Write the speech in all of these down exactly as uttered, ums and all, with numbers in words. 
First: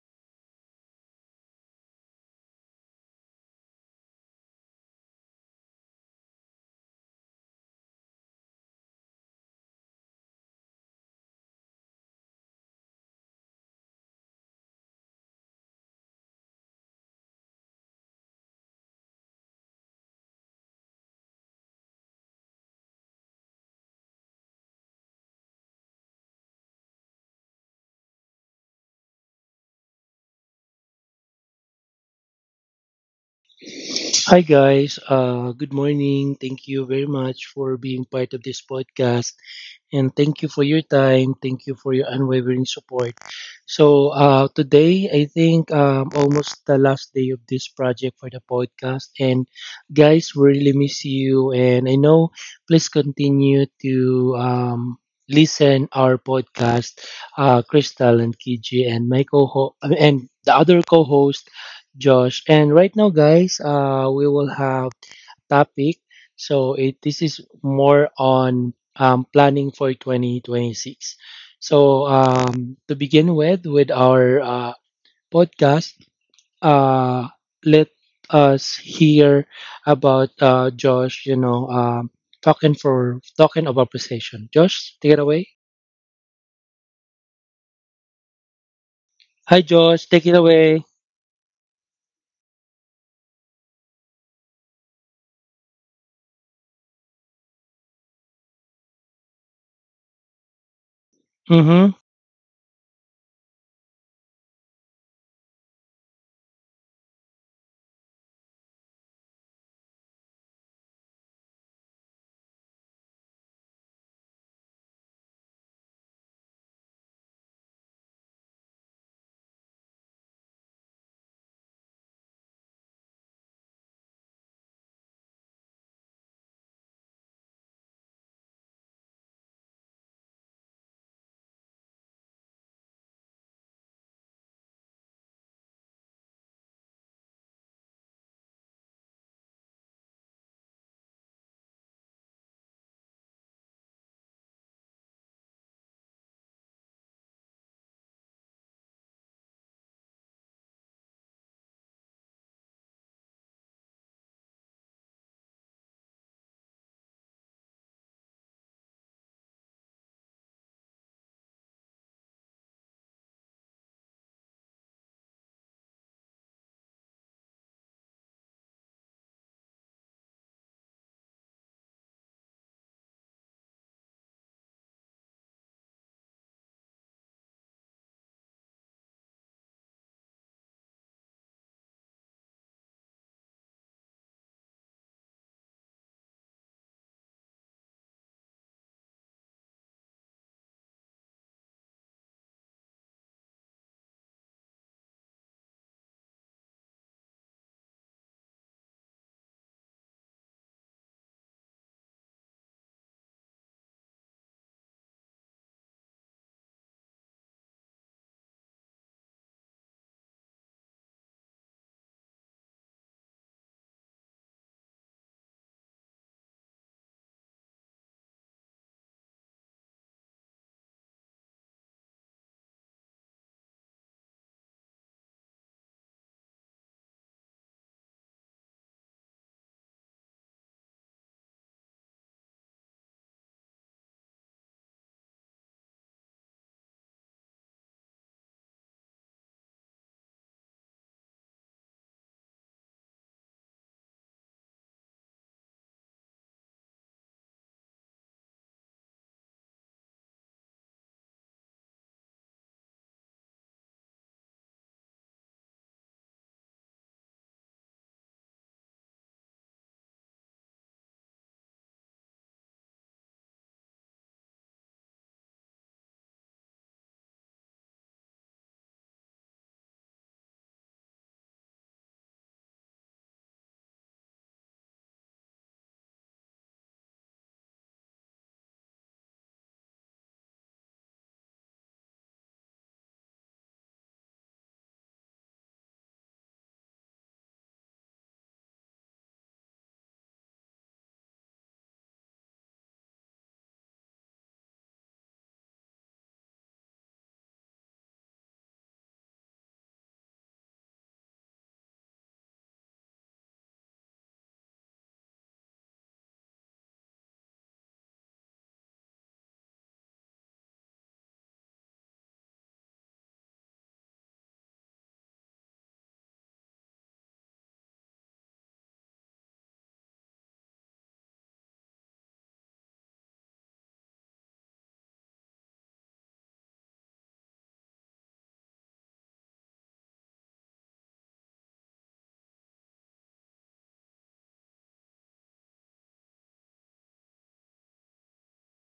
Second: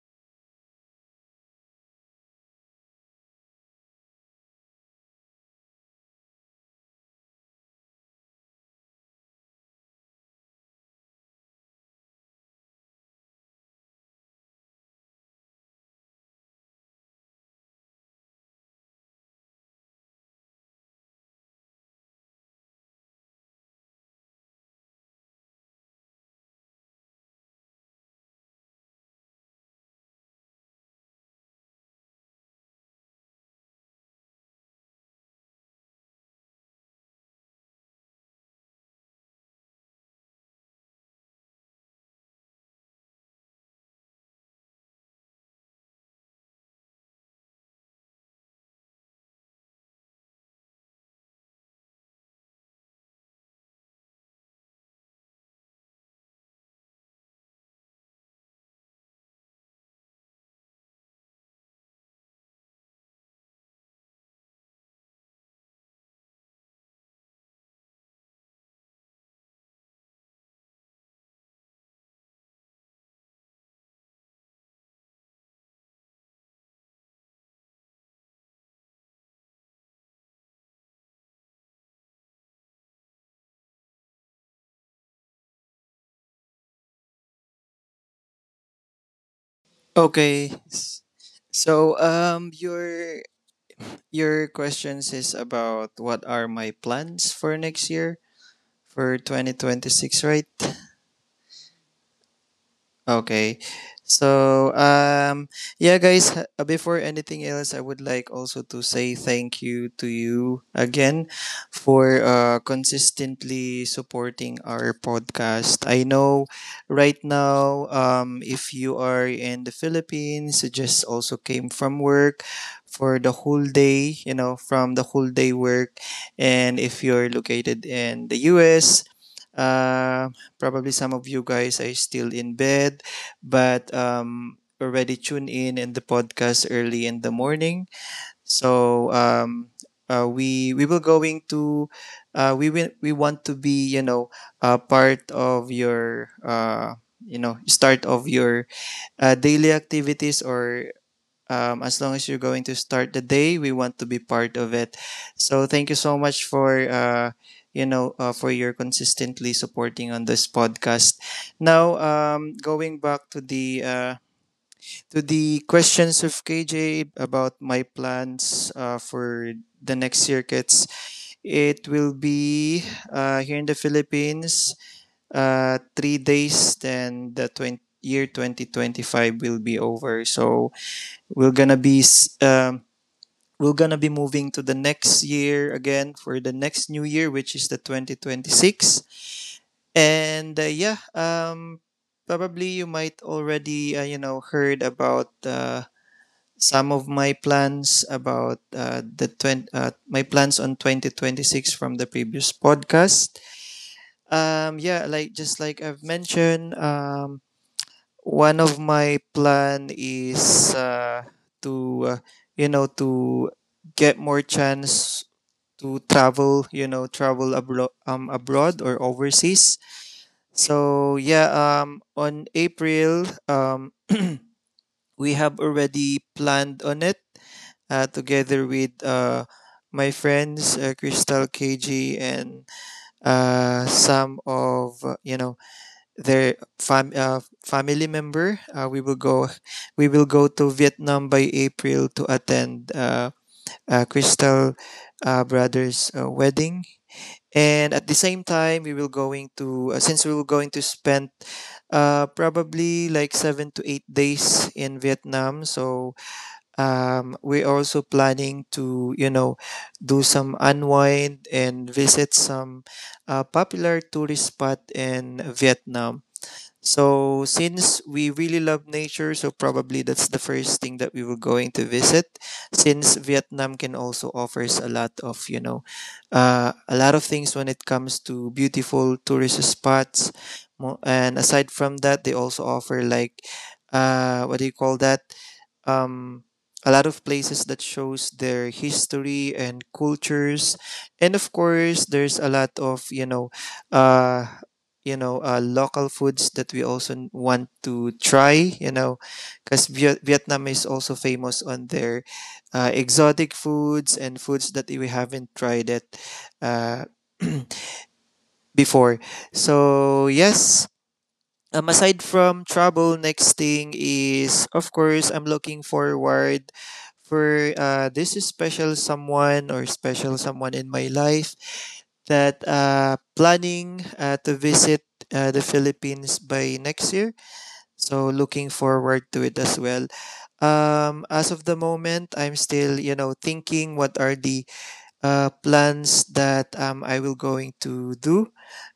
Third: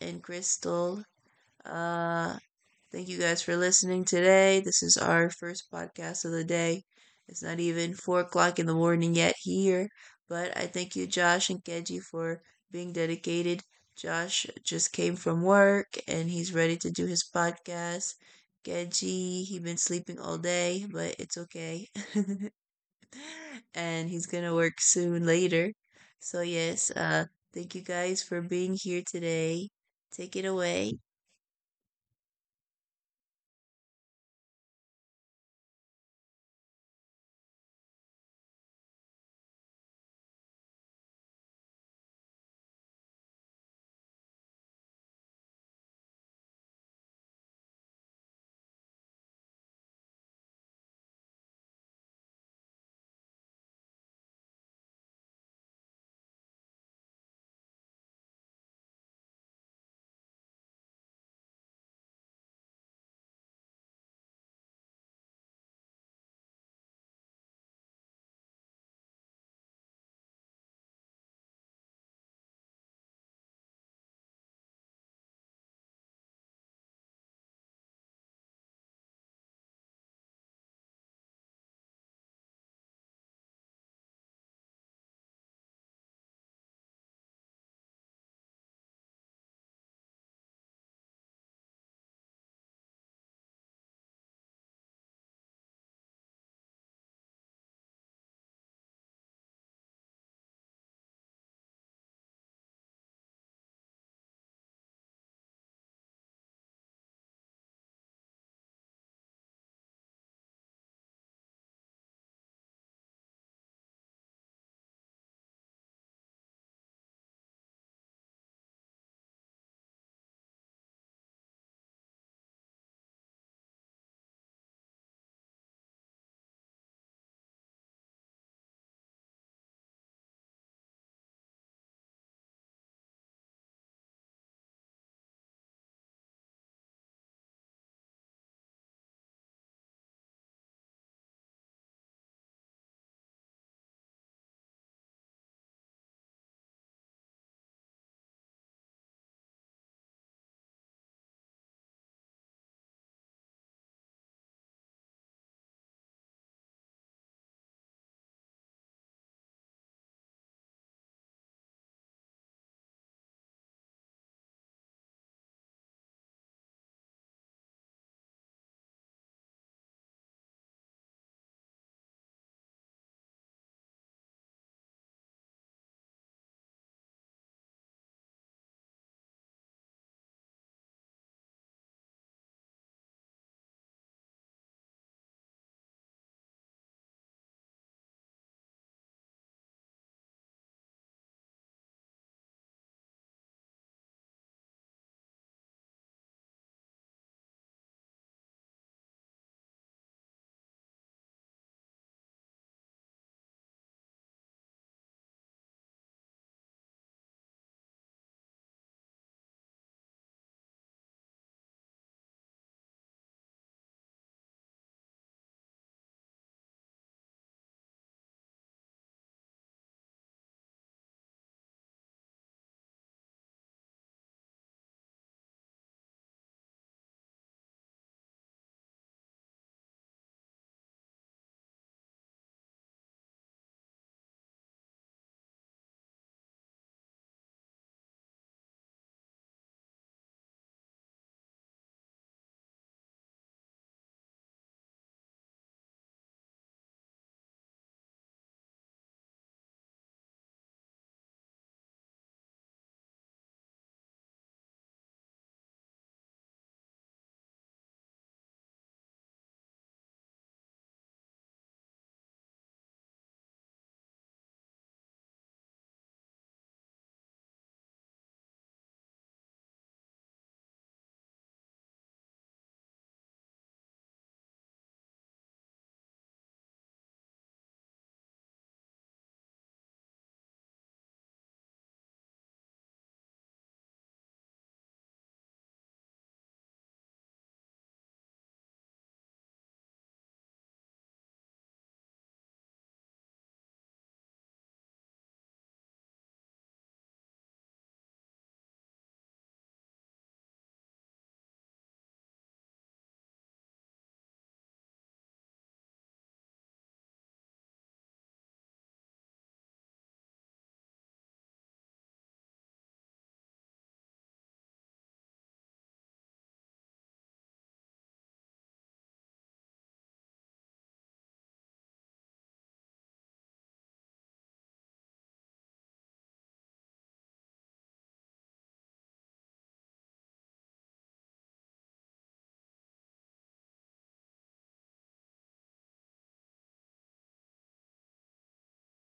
and Crystal. Uh, Thank you guys for listening today. This is our first podcast of the day. It's not even four o'clock in the morning yet here, but I thank you, Josh and Kenji, for being dedicated. Josh just came from work and he's ready to do his podcast. Kenji, he has been sleeping all day, but it's okay. And he's gonna work soon later. So yes, uh thank you guys for being here today. Take it away. Hi guys, uh, good morning. Thank you very much for being part of this podcast, and thank you for your time. Thank you for your unwavering support. So uh, today, I think um, almost the last day of this project for the podcast. And guys, we really miss you. And I know, please continue to um, listen our podcast, uh, Crystal and Kiji and my co and the other co-host Josh. And right now, guys, uh, we will have topic. So it this is more on um, planning for twenty twenty-six. So um, to begin with, with our uh, podcast, uh, let us hear about uh, Josh. You know, um, talking for talking about precision. Josh, take it away. Hi, Josh. Take it Okay. away. s- So um your your questions is about what are my plans for next year for twenty twenty-six, right? Mm-hmm. Okay. So, um, yeah, guys, h- uh, before anything else, I would like also to say thank you to you again for uh, consistently supporting our podcast. I know right now, um, if you are in the Philippines, you just also came from work for the whole day, you know, from the whole day work. And if you're located in the U S, um, probably some of you guys are still in bed, but um, already tuned in in the podcast early in the morning. So um, uh, we we will going to uh, we will we want to be you know uh, part of your uh, you know start of your uh, daily activities or um, as long as you're going to start the day we want to be part of it, so thank you so much for uh, you know uh, for your consistently supporting on this podcast. Now um, going back to the uh, to the questions of kj about my plans uh, for the next circuits. It will be uh, here in the philippines uh, three days, then the twenty year twenty twenty-five will be over, so we're gonna be um, we're gonna be moving to the next year again for the next new year, which is the twenty twenty-six. And uh, yeah, um, probably you might already uh, you know heard about uh, some of my plans about uh, the twenty uh, my plans on twenty twenty-six from the previous podcast. Um, yeah, like just like I've mentioned, um, one of my plan is uh, to uh, you know to get more chance to travel, you know, travel abroad, um, abroad or overseas. So yeah, um, on April, um, we have already planned on it uh, together with uh, my friends, uh, Crystal, K G, and uh, some of uh, you know their fam- uh, family member. Uh, we will go. We will go to Vietnam by April to attend uh, uh, Crystal uh, brother's uh, wedding, and at the same time we will going to uh, since we will going to spend uh, probably like seven to eight days in vietnam. So um, we're also planning to you know do some unwind and visit some uh, popular tourist spot in vietnam. So since we really love nature, so probably that's the first thing that we were going to visit. Since Vietnam can also offers a lot of you know, uh, a lot of things when it comes to beautiful tourist spots. Mo- and aside from that, they also offer like, uh, what do you call that? Um, a lot of places that shows their history and cultures. And of course there's a lot of you know uh, you know uh, local foods that we also want to try, you know, because Viet- vietnam is also famous on their uh, exotic foods and foods that we haven't tried it uh, before. So yes, um, aside from travel, next thing is, of course, I'm looking forward for uh, this special someone or special someone in my life that uh, planning uh, to visit uh, the Philippines by next year. So looking forward to it as well. Um, as of the moment, I'm still, you know, thinking what are the uh, plans that um, I will going to do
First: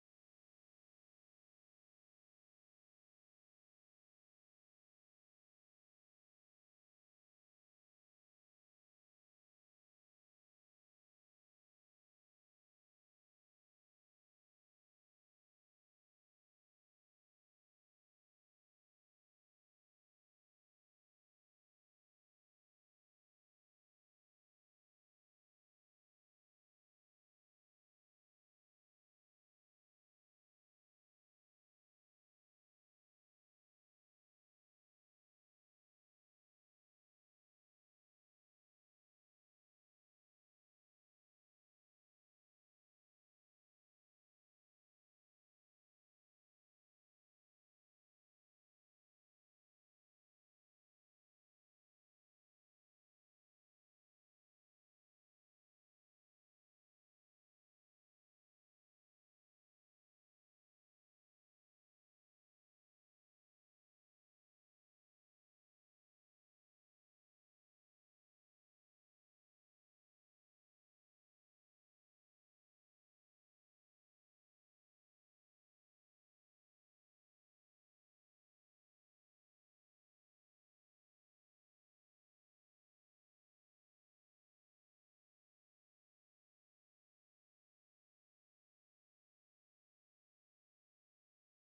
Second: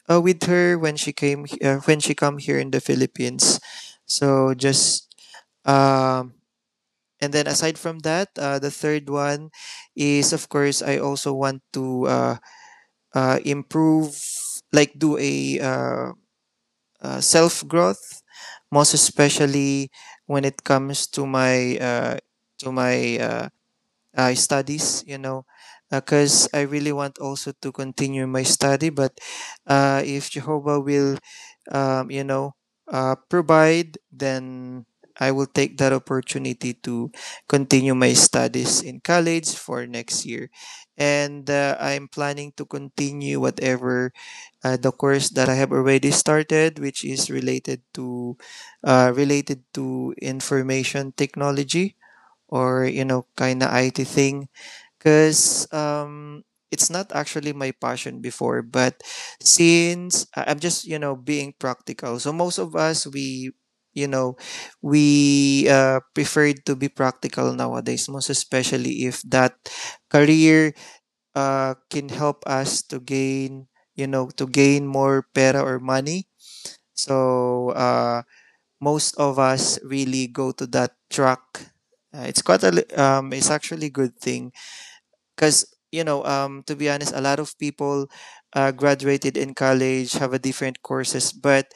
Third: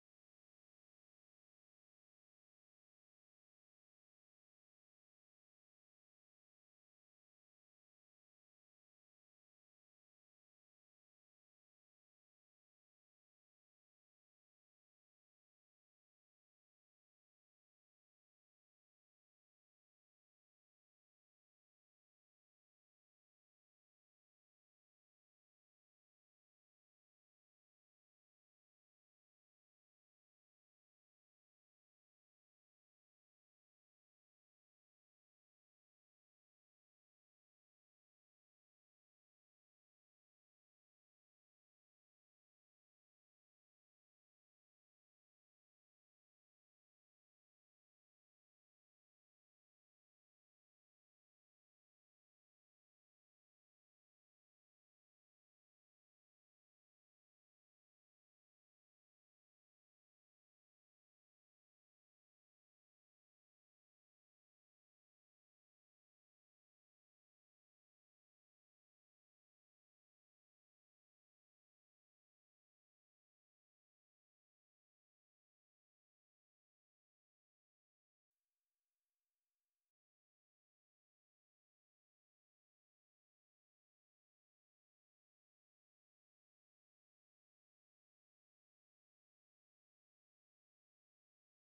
uh, with her when she came uh, when she come here in the Philippines. So just um, and then aside from that, uh, the third one is of course I also want to uh, uh, improve, like do a uh, uh, self growth, most especially when it comes to my uh, to my uh, uh, studies, you know, because uh, I really want also to continue my study. But uh, if Jehovah will, um, you know, uh, provide, then I will take that opportunity to continue my studies in college for next year. And uh, I'm planning to continue whatever uh, the course that I have already started, which is related to uh, related to information technology, or you know kind of I T thing, because um, it's not actually my passion before. But since I- I'm just you know being practical, so most of us, we you know we uh, prefer to be practical nowadays, most especially if that career uh, can help us to gain you know to gain more pera or money. So uh, most of us really go to that track. Uh, it's quite a li- um, it's actually a good thing because you know um, to be honest, a lot of people uh, graduated in college have a different courses, but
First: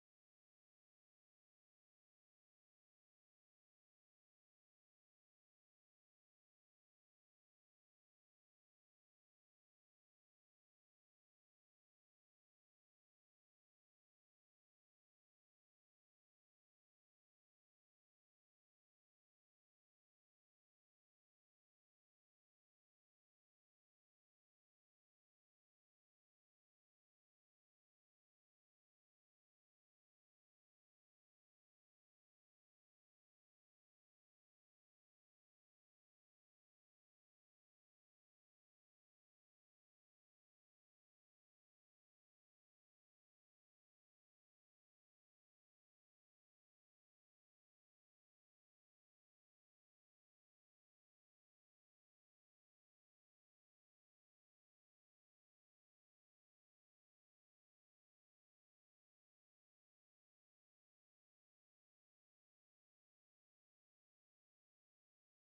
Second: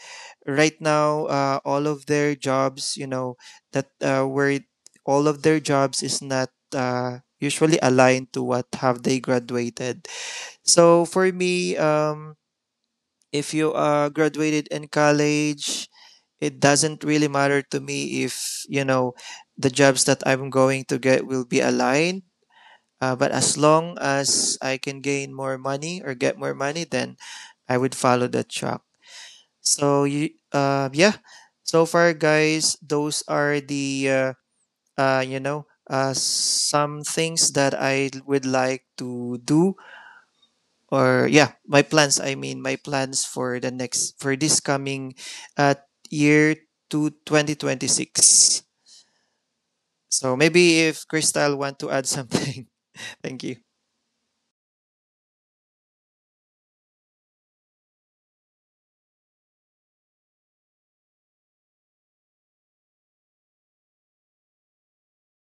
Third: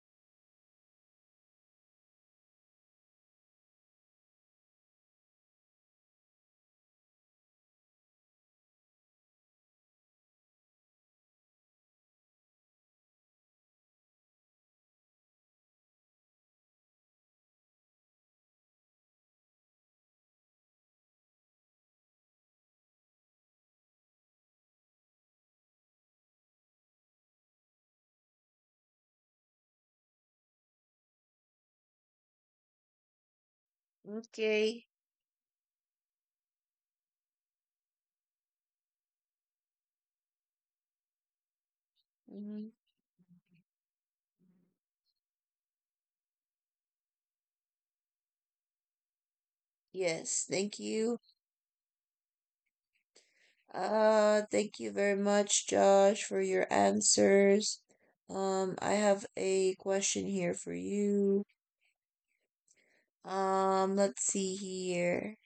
right now uh, all of their jobs, you know, that uh, where it, all of their jobs is not uh, usually aligned to what have they graduated. So for me, um, if you uh, graduated in college, it doesn't really matter to me if you know the jobs that I'm going to get will be aligned, uh, but as long as I can gain more money or get more money, then I would follow that track. So you uh, yeah, so far guys, those are the uh, Okay. uh, you know uh, some things that I would like to do. Or yeah, my plans i mean Hmm. my plans for the next, for this coming uh, year, to twenty twenty-six. So Yes, thank maybe if you. crystal want to add something. Thank you. Uh thank you very much, Josh, for your answers. Um I have a question here for you. Um let's see here.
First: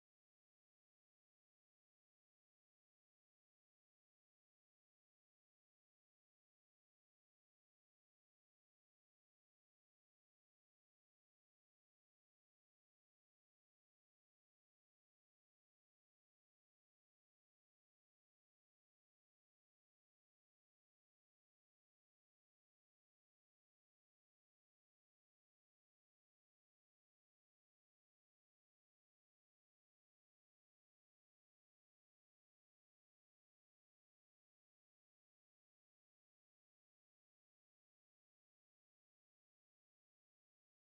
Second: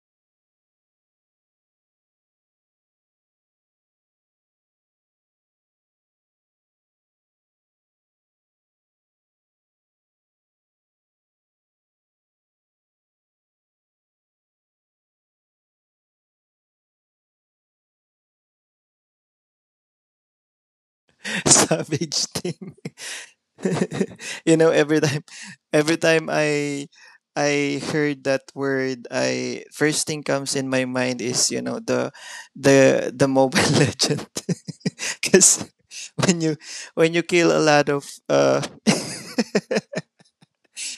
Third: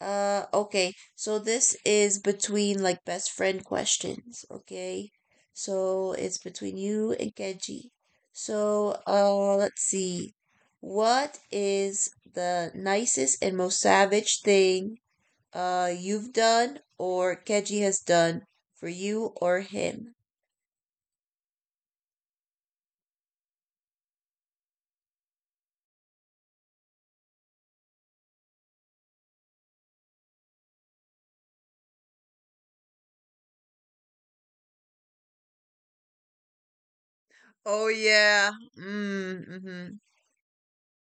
Uh, okay. So this is between like best friend questions, okay? So it's between you and Kenji. So, uh, let's see. What is the nicest and most savage thing uh you've done or Kenji has done for you or him? Savage thing. You know, every time every time i i heard that word, I first thing comes in my mind is you know the the the mobile legend, because when you when you kill a Oh lot of yeah. uh Mm, mm-hmm.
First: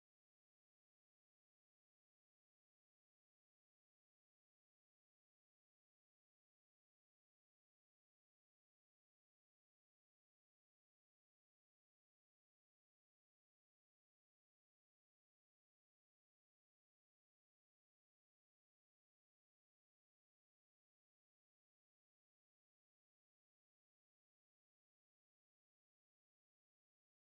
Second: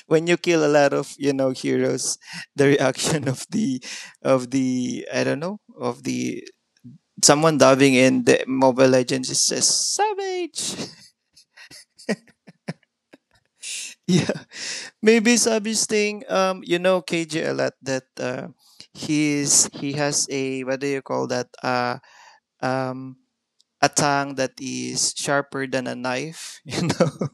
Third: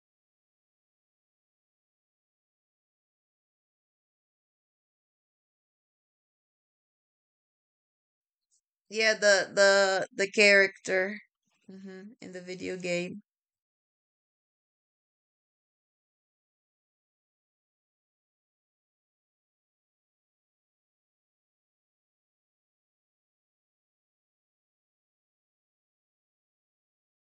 when you kill a lot of you know heroes, the reaction of the of the I don't know of the someone diving in the mobile Yeah, legends is the just the the savage. character, mm-hmm, in the video game. Yeah, maybe savage thing, um, you know kj a lot that uh he's he has a what do you call that uh um a tongue that is sharper than a knife. You know,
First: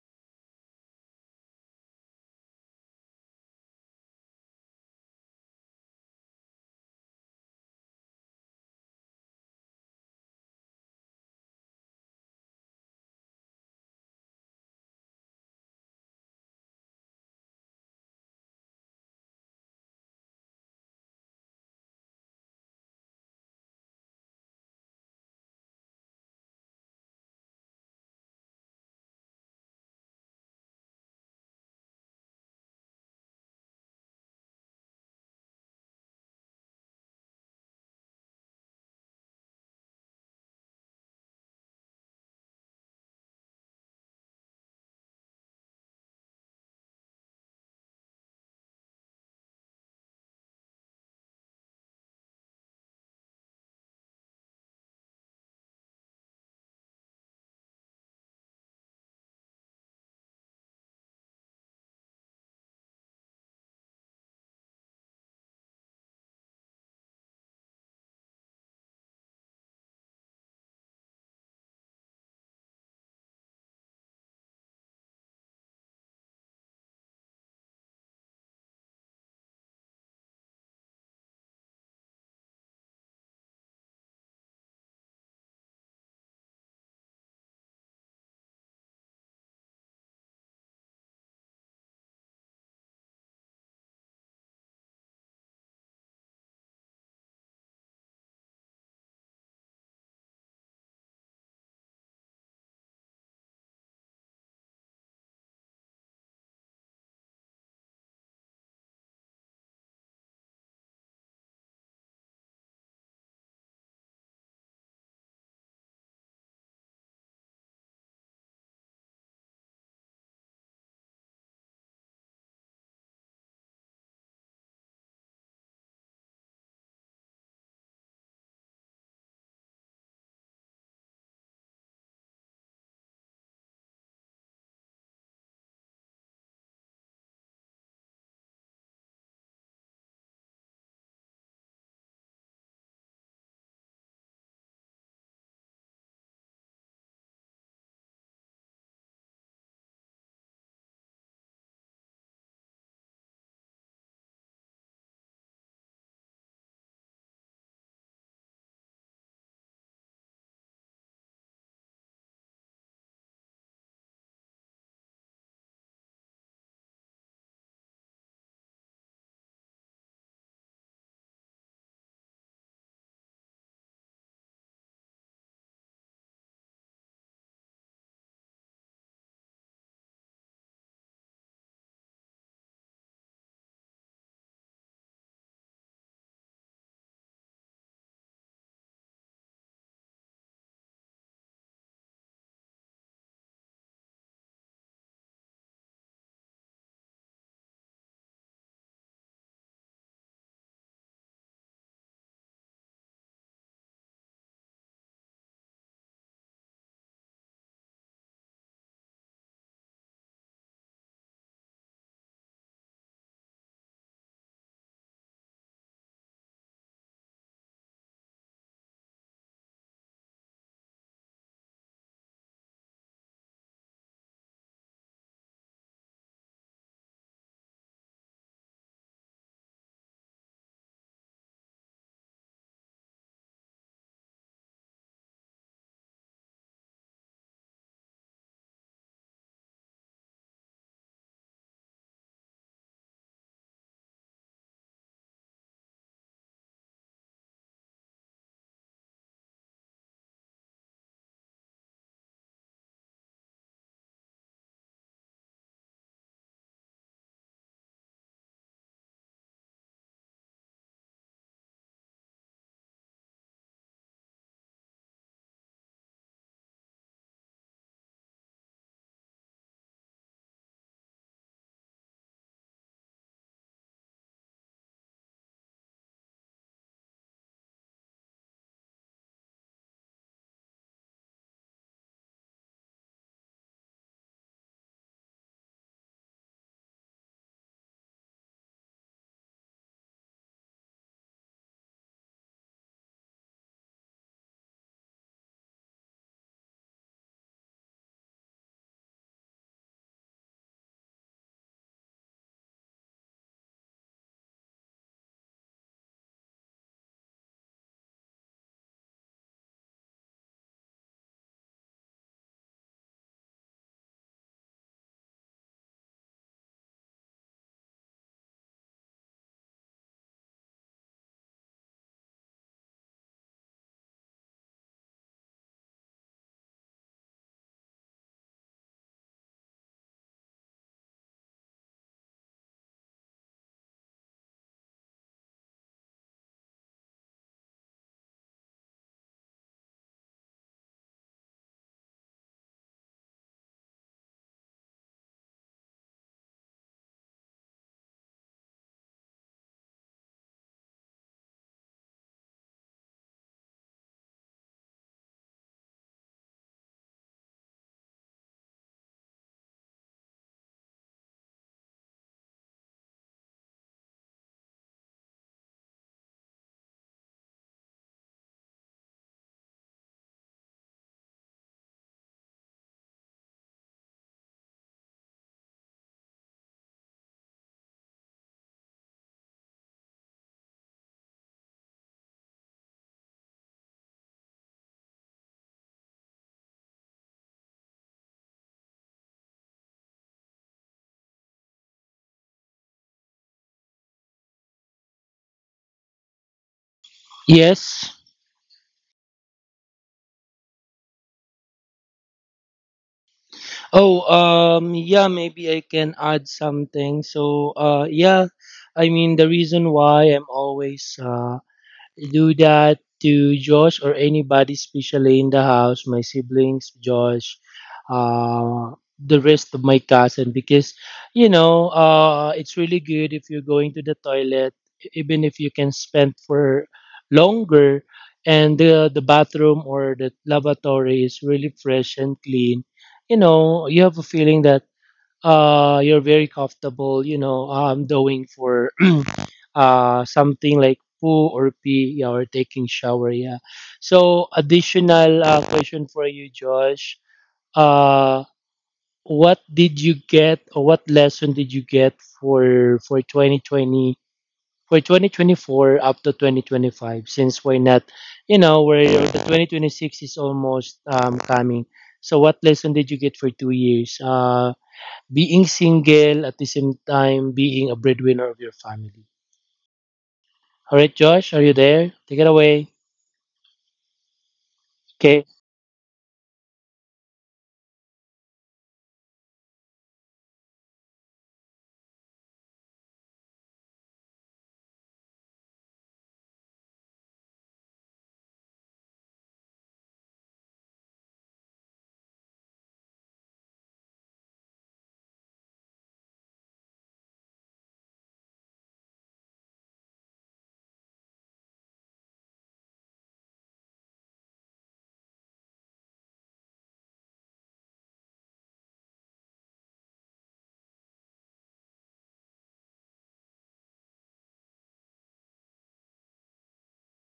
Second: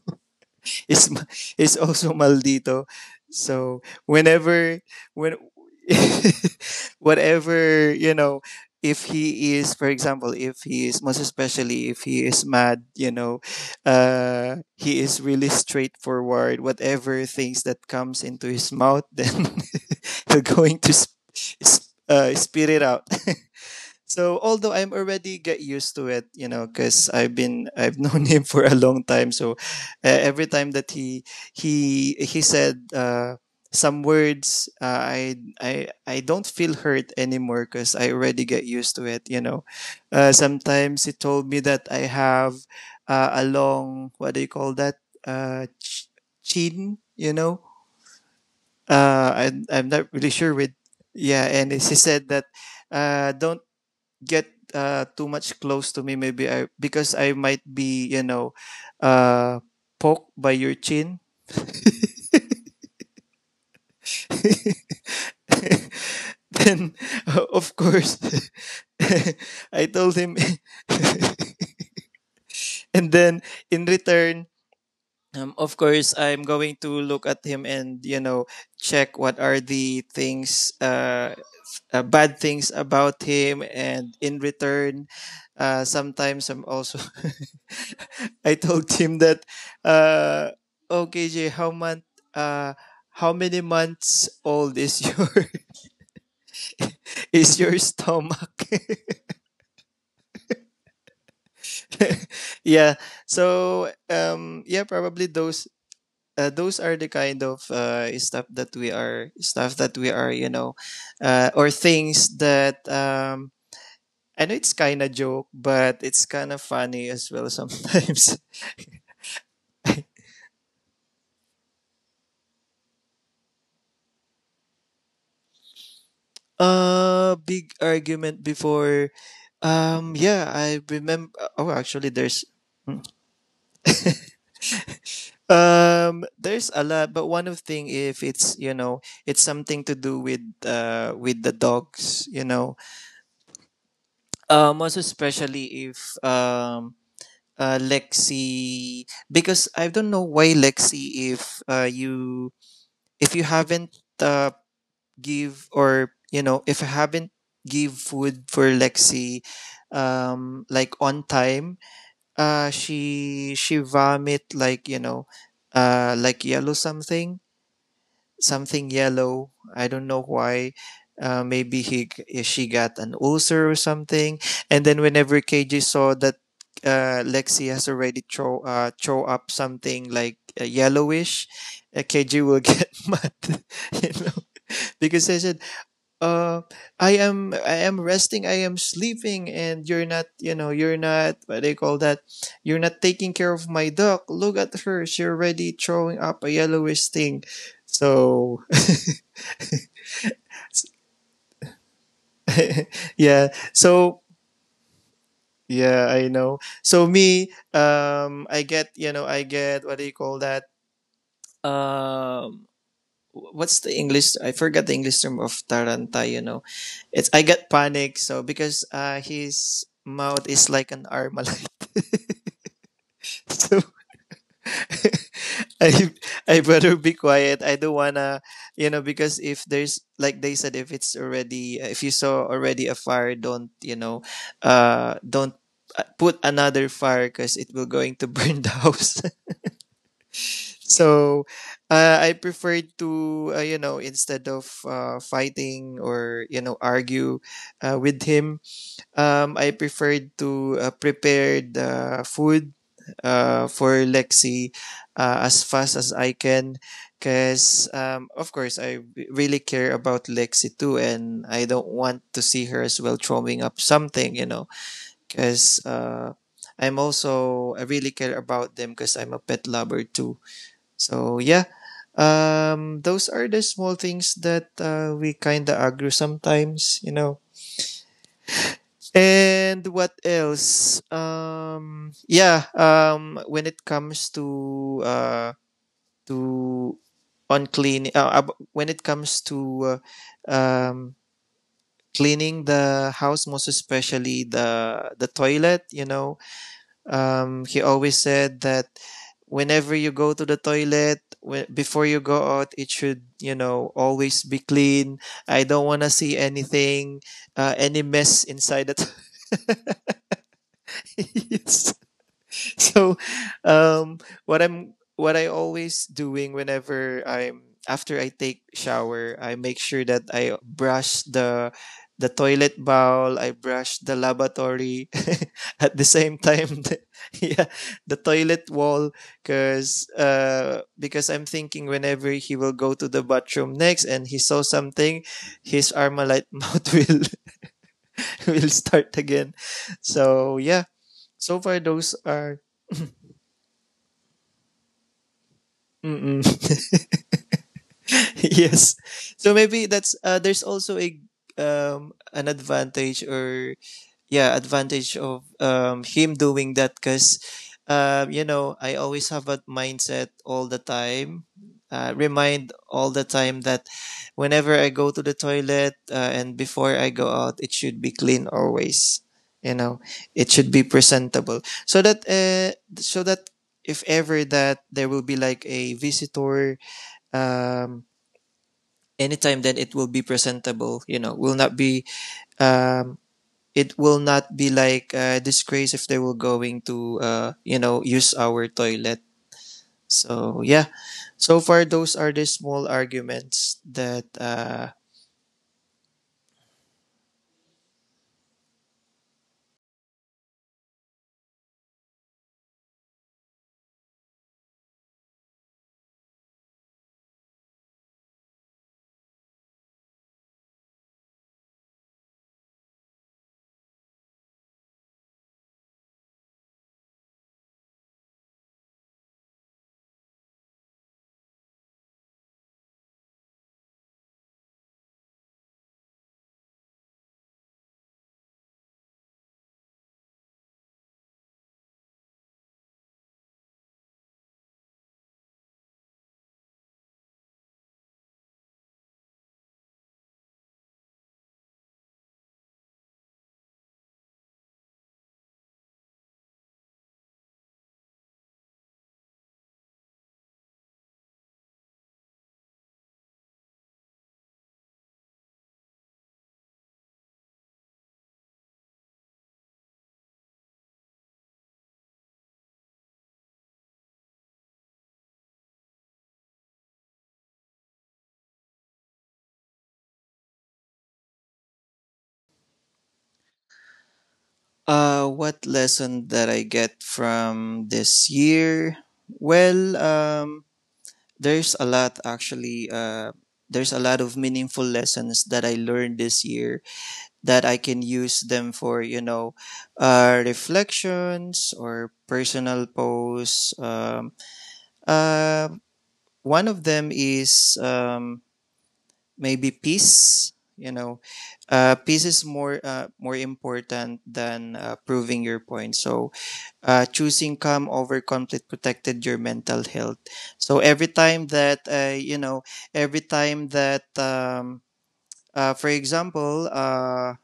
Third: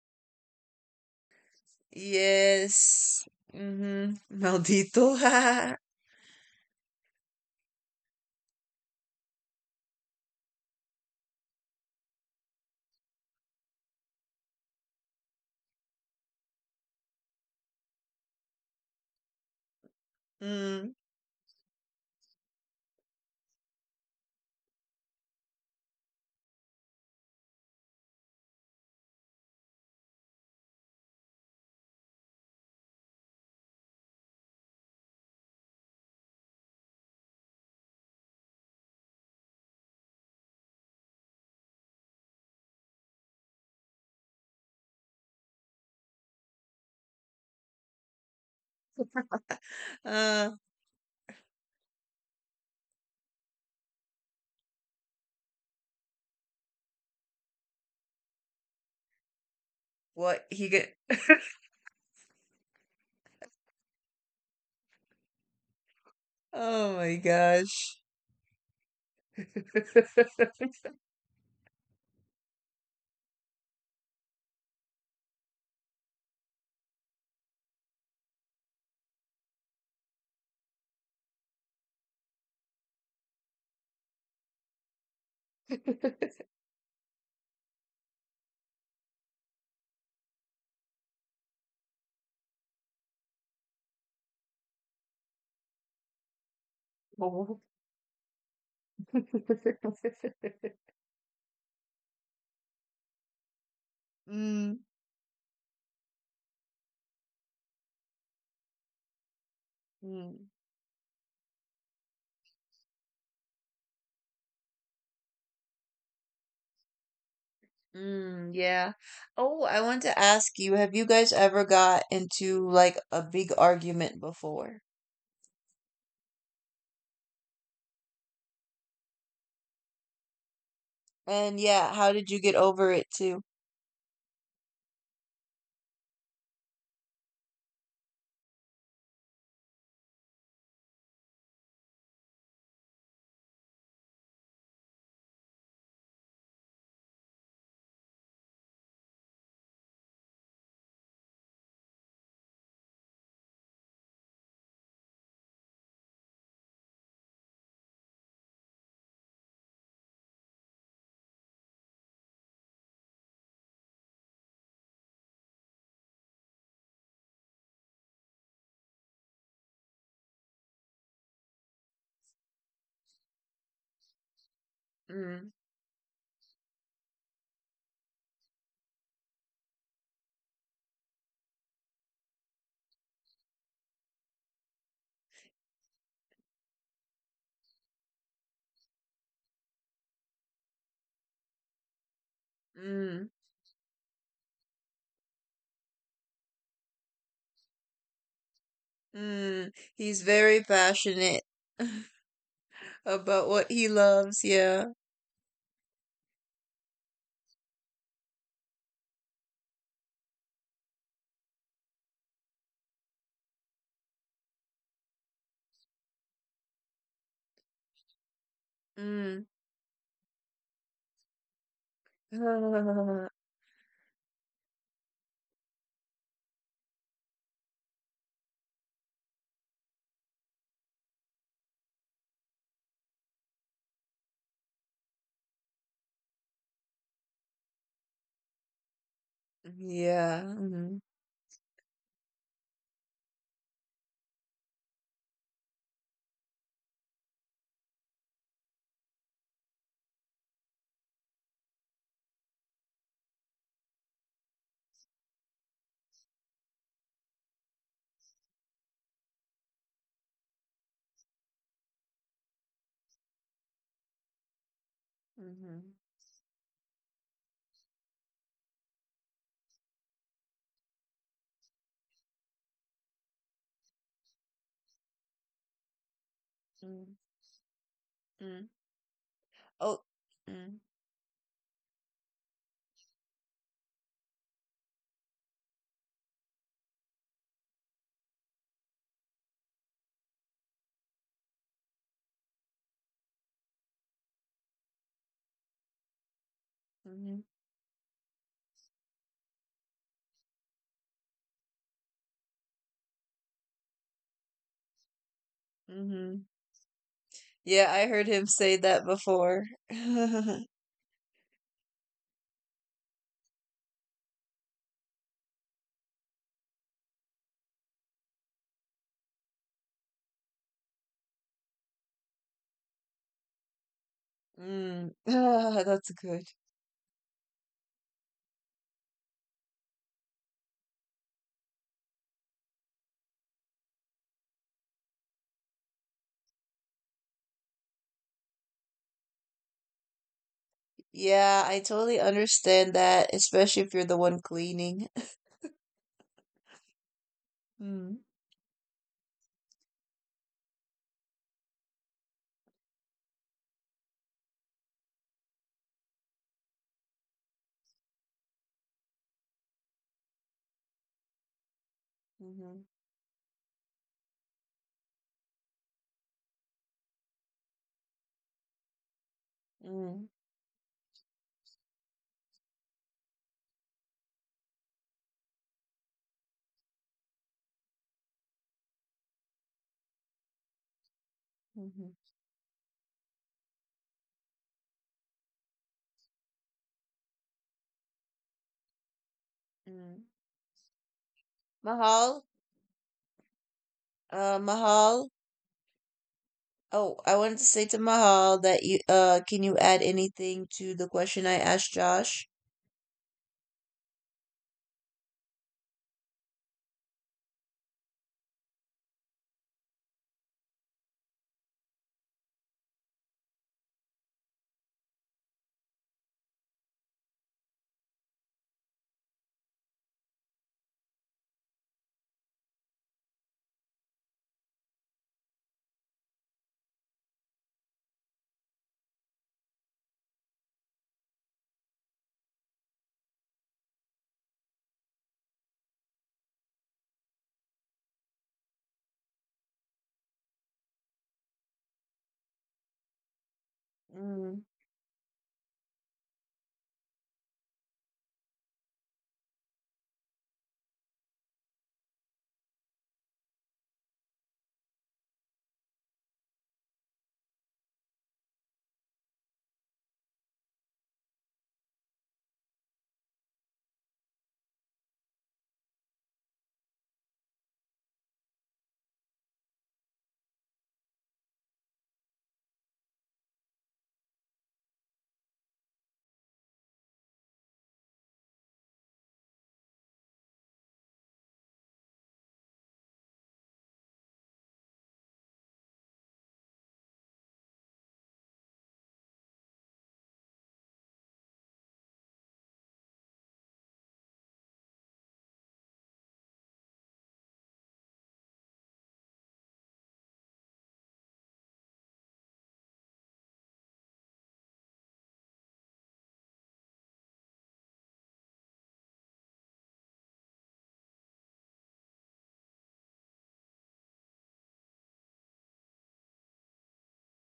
is ma- is also maldito. Yes. So Mhm. whenever Maldito. when whatever you know, if he is, for example, if he is, most especially if he is mad, you know, uh, he is really straightforward. Whatever things that comes into his mouth, then they're going to Mm. sp- sp- uh, spit it out. So although I'm already get used to it, you know, because I've been I've known him for a long time. So uh, every time that he he he said uh, some words, uh, I I I don't feel hurt anymore because I already get used to it. You know, uh, sometimes he told me that I have uh, a long what do you call that uh, ch- chin? You know, uh, I I'm not really Uh, sure with yeah, and he said that uh, don't get uh, too much close to me, maybe I because I might be you know uh poked what by he your get? chin. Then Oh my uh, of gosh. course I told him. And then in return, um, of course I'm going to look at him and you know check what are the things uh uh, bad things about him. And in return, uh, sometimes I'm also I told him that uh, oh kj how month uh, how many months old is your is Oh. your stomach. Yeah. So um Mm, yeah, probably those uh, those are the kind of uh, stuff that we are stuff that we are you mm, know uh, or things that um, I know it's kind of joke, but it's kind of funny as well sometimes. mm, yeah. Oh, I want to ask you, have you guys ever got into like a big argument before? Uh, big argument before. Um, yeah, I remember. And Oh yeah, actually how did you there's get over hmm, it too? um, there's a lot, but one of thing, if it's you know, it's something to do with uh with the dogs, you know. Um, most especially if um uh lexi, because I don't know why lexi, if uh you if you haven't uh give, or you know, if I haven't give food for Lexi um like on time, uh she she vomit, like you know uh like yellow something, something yellow. I don't know why, uh maybe he she got an ulcer or something. And then whenever Mm, K J saw that uh Lexi has already throw uh throw up something like uh, yellowish, uh, K J will get mad. You know, because I said, uh i am i am resting, i am sleeping, and you're not, you know, you're not what they call that, you're not taking mm, care of my dog. Look at her, she's already throwing up a yellowish thing. So mm. He's very passionate. yeah. About what he So loves. Yeah. yeah, I know so me, um, i get you know I get what do you call that, um, what's the English? I forgot the English term of Taranta. You know, it's I got panic. So because uh, Mm. his mouth is like an armalite, Yeah. so I I better be quiet. I don't wanna, you know, because if there's like they said, if it's already if you saw already a fire, don't you know, uh, don't uh, put another fire because it will going to burn the house. Mm-hmm. So uh, I prefer to, uh, you know, instead of uh, fighting or, you know, argue uh, with him, um, I preferred to uh, prepare the food uh, for Lexi uh, as fast as I can. Because, um, of course, I really care about Lexi too, and I don't want to see her as well throwing up something, you know, because Mm-hmm. uh, I'm also, I really care about them because I'm a pet lover too, so yeah, um, those are the small things that uh, we kind of argue sometimes, Mm-hmm. you know. Mm. And Oh. what Mm. else? Um, yeah, um, when it comes to uh, to on clean, uh, ab- when it comes to uh, um, cleaning the house, most especially the the toilet, you know, Mm-hmm. um, he always said that whenever you go to the toilet, whe- before you go out it should, you know, always be clean. I don't want to see Mm-hmm. anything, uh, Yeah, any I heard mess him say inside the that before. toilet. He used so um what i'm what I always doing whenever I'm, after I take shower, I make sure that I brush the the toilet bowl, I brush the lavatory Mm. Ah, at the that's same good. time, the, yeah, the toilet wall. Because uh because I'm thinking whenever he will go to the bathroom next and he saw something, his armalite mouth will will start again. So yeah, so Yeah, I far those totally are understand that, especially if you're the one cleaning. Mm-mm. Mm. yes. So maybe that's uh, there's also a um an advantage or, yeah, advantage of um him doing that because, um you know, I always have a mindset all the time. Uh, remind Mm-hmm. all the time that whenever I go to the toilet, uh, and before I go out, it should be clean always. You know, Mm. it should be presentable so that uh, so that if ever that there will be like a visitor, um, anytime, then it will be presentable, you know, will not be Mm-hmm. um it will not be like a disgrace if they were going to, uh you know, use our toilet. Mm. So yeah, so far those are Mahal, the small arguments that uh, uh Mahal, Oh, I wanted to say to Yes. Mahal that you uh can you add anything to the question I asked Josh? Oh, um, yeah, maybe I can add something. So, uh, yeah, I mean, the reason why I'm always uh, do that to Josh or anybody, especially in the house, my siblings, Josh, uh, the rest of my cousin, because you know uh, it's really good if you're going to the toilet, e-, even if you can spend for longer, and the the bathroom or the lavatory is really fresh and clean. You know, you have a feeling that uh, you're very comfortable. You know, I'm doing for uh, something like poo or pee, yeah, or taking shower. Yeah. Mm. So additional uh, question for you, Josh. Uh, what did you get or what lesson did you get for for twenty twenty for twenty twenty-four up to twenty twenty-five, since we're not, you know, we're, the twenty twenty-six is almost um, coming. So what lesson did you get for two years, uh, being single at the same time being a breadwinner of your family? All right, Josh, are you there? Take it away. uh Okay. what lesson that I get from this year. Well, um there's a lot, actually, uh there's a lot of meaningful lessons that I learned this year, that I can use them for, you know, uh, reflections or personal posts. Um, uh, one of them is, um, maybe peace. You know, uh, peace is more uh, more important than uh, proving your point. So, uh, choosing calm over conflict protected your mental health. So every time that, uh, you know, every time that, um, uh, for example, uh,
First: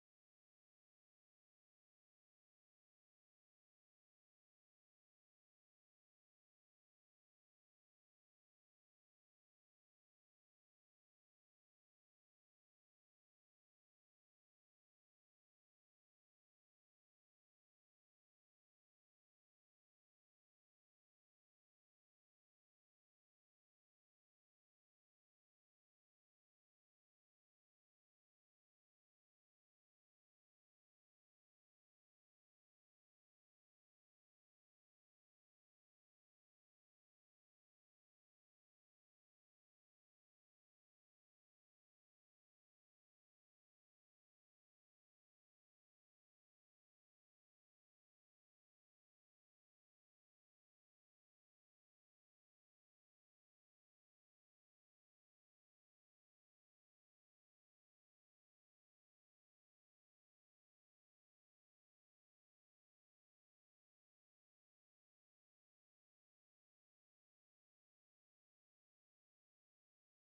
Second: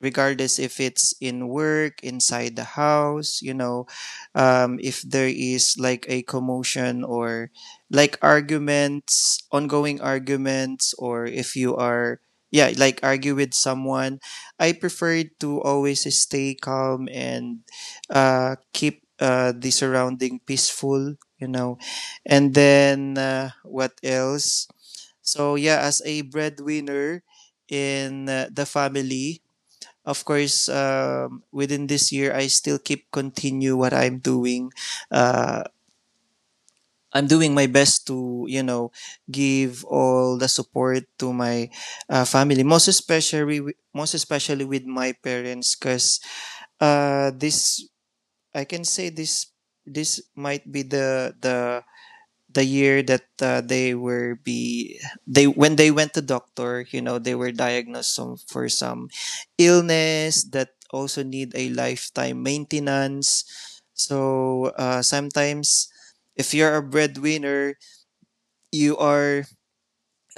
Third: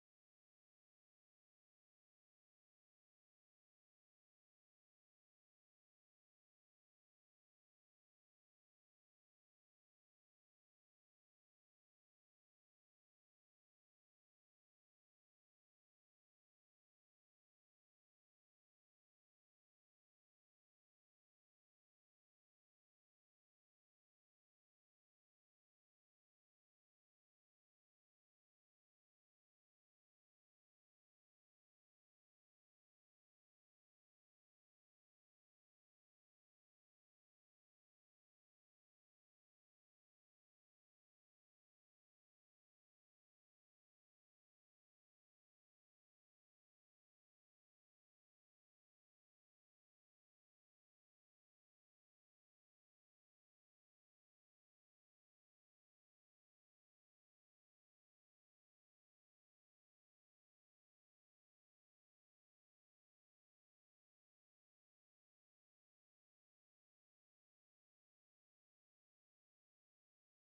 regardless if it's in work, inside the house, you know, um, if there is like a commotion or like arguments, ongoing arguments, or if you are, yeah, like argue with someone, I prefer to always stay calm and uh, keep uh, the surrounding peaceful, you know. And then, uh, what else? So, yeah, as a breadwinner in uh, the family, of course, um, within this year, I still keep continue what I'm doing. Uh, I'm doing my best to, you know, give all the support to my, uh, family, most especially, most especially with my parents, because uh, this, I can say this, this might be the the the year that, uh, they were be they, when they went to doctor, you know, they were diagnosed some, for some illness that also need a lifetime maintenance. So uh, sometimes if you're a breadwinner, you are,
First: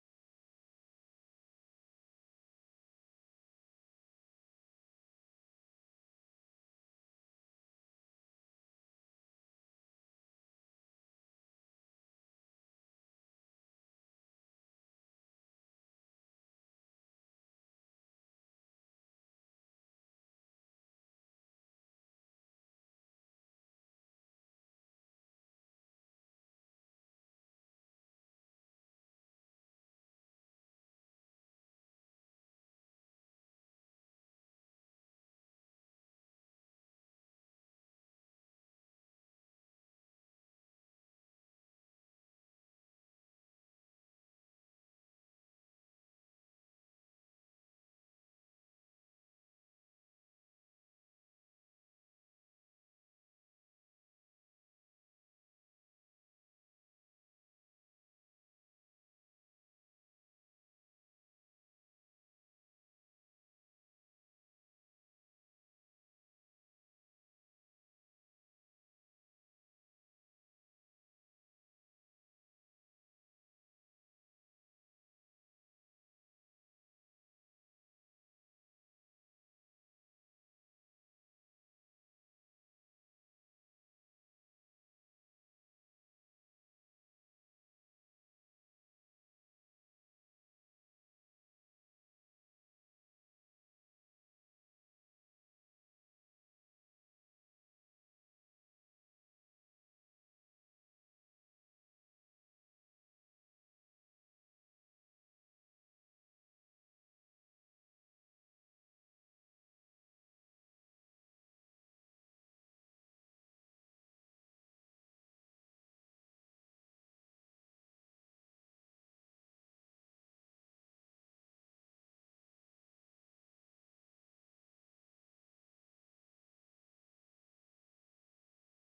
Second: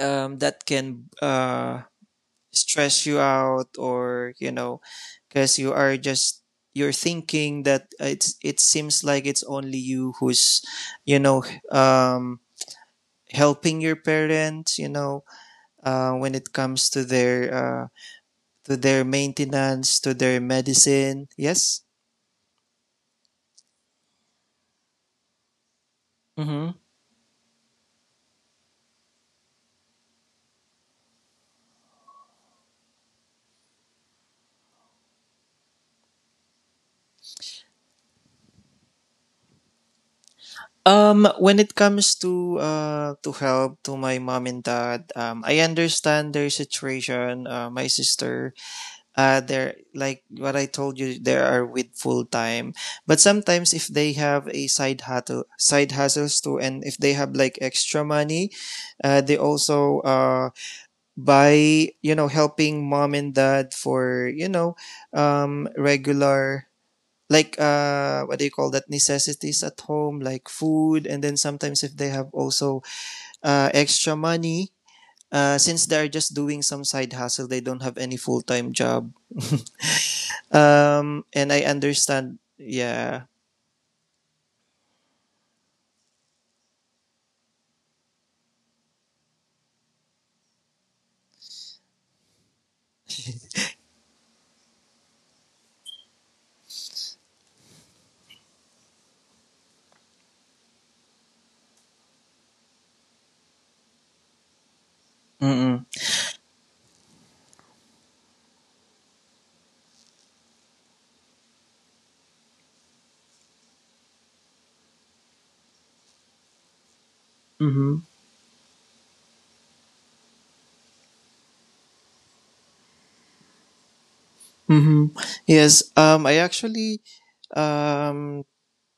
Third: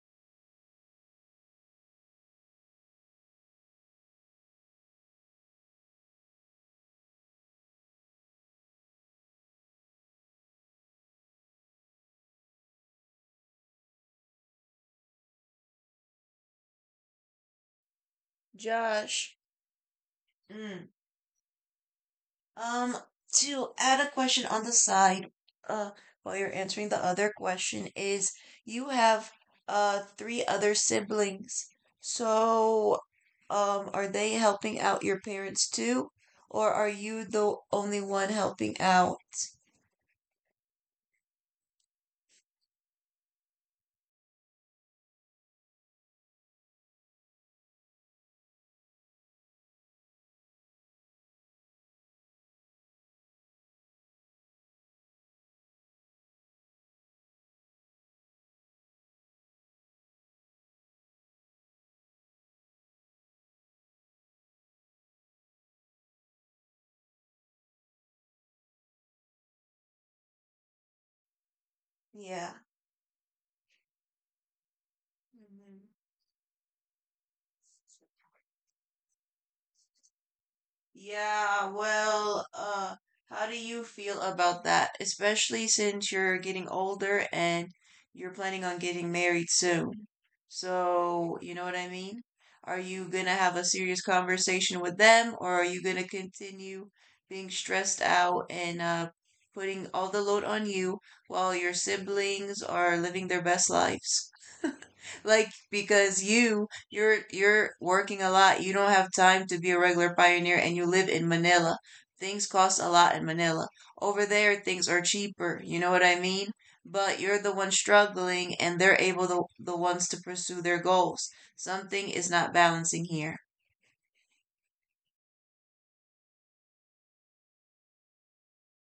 um, that can, uh, stress you out, or you know, because you are just, you're thinking that it's, it seems like it's only you who's, you know, um helping your parents, you know, uh, when it comes to their, uh, to their Josh. maintenance, to their Mm, medicine, yes. um, to add a question on the side, uh, while you're Mm-hmm. answering the other question is you have uh three other siblings. So, um, are they helping out your parents too, or are you the only one helping out? um when it comes to uh to help to my mom and dad, um I understand their situation. uh, my sister, uh they're like what I told you, they are with full time, but sometimes if they have a side hustle, side hustles too, and if they have like extra money, uh they also, uh by, you know, helping mom and dad for, you know, um regular, like, uh what do you call that, necessities at home like food, and then sometimes if they have Yeah. also uh extra money, uh since Mhm. they're just doing some side hustle, they don't have any full-time job. um and I Yeah, understand, well, uh, yeah. how do you feel about that? Especially since you're getting older and you're planning on getting married soon. So, you know what I mean? Are you gonna have a serious conversation with them, or are you gonna continue being stressed out and uh, putting all the load on you while your siblings are living their best lives? Like Mm. because you you're you're working a lot. You don't have time to be a regular pioneer and you live in Manila. Things cost a lot in Manila. Over there things are cheaper, you know what I mean? But you're the one Mm-hmm. struggling and they're able to, the ones to pursue their goals. Something is not balancing here. Mm-hmm. Yes, um I actually, um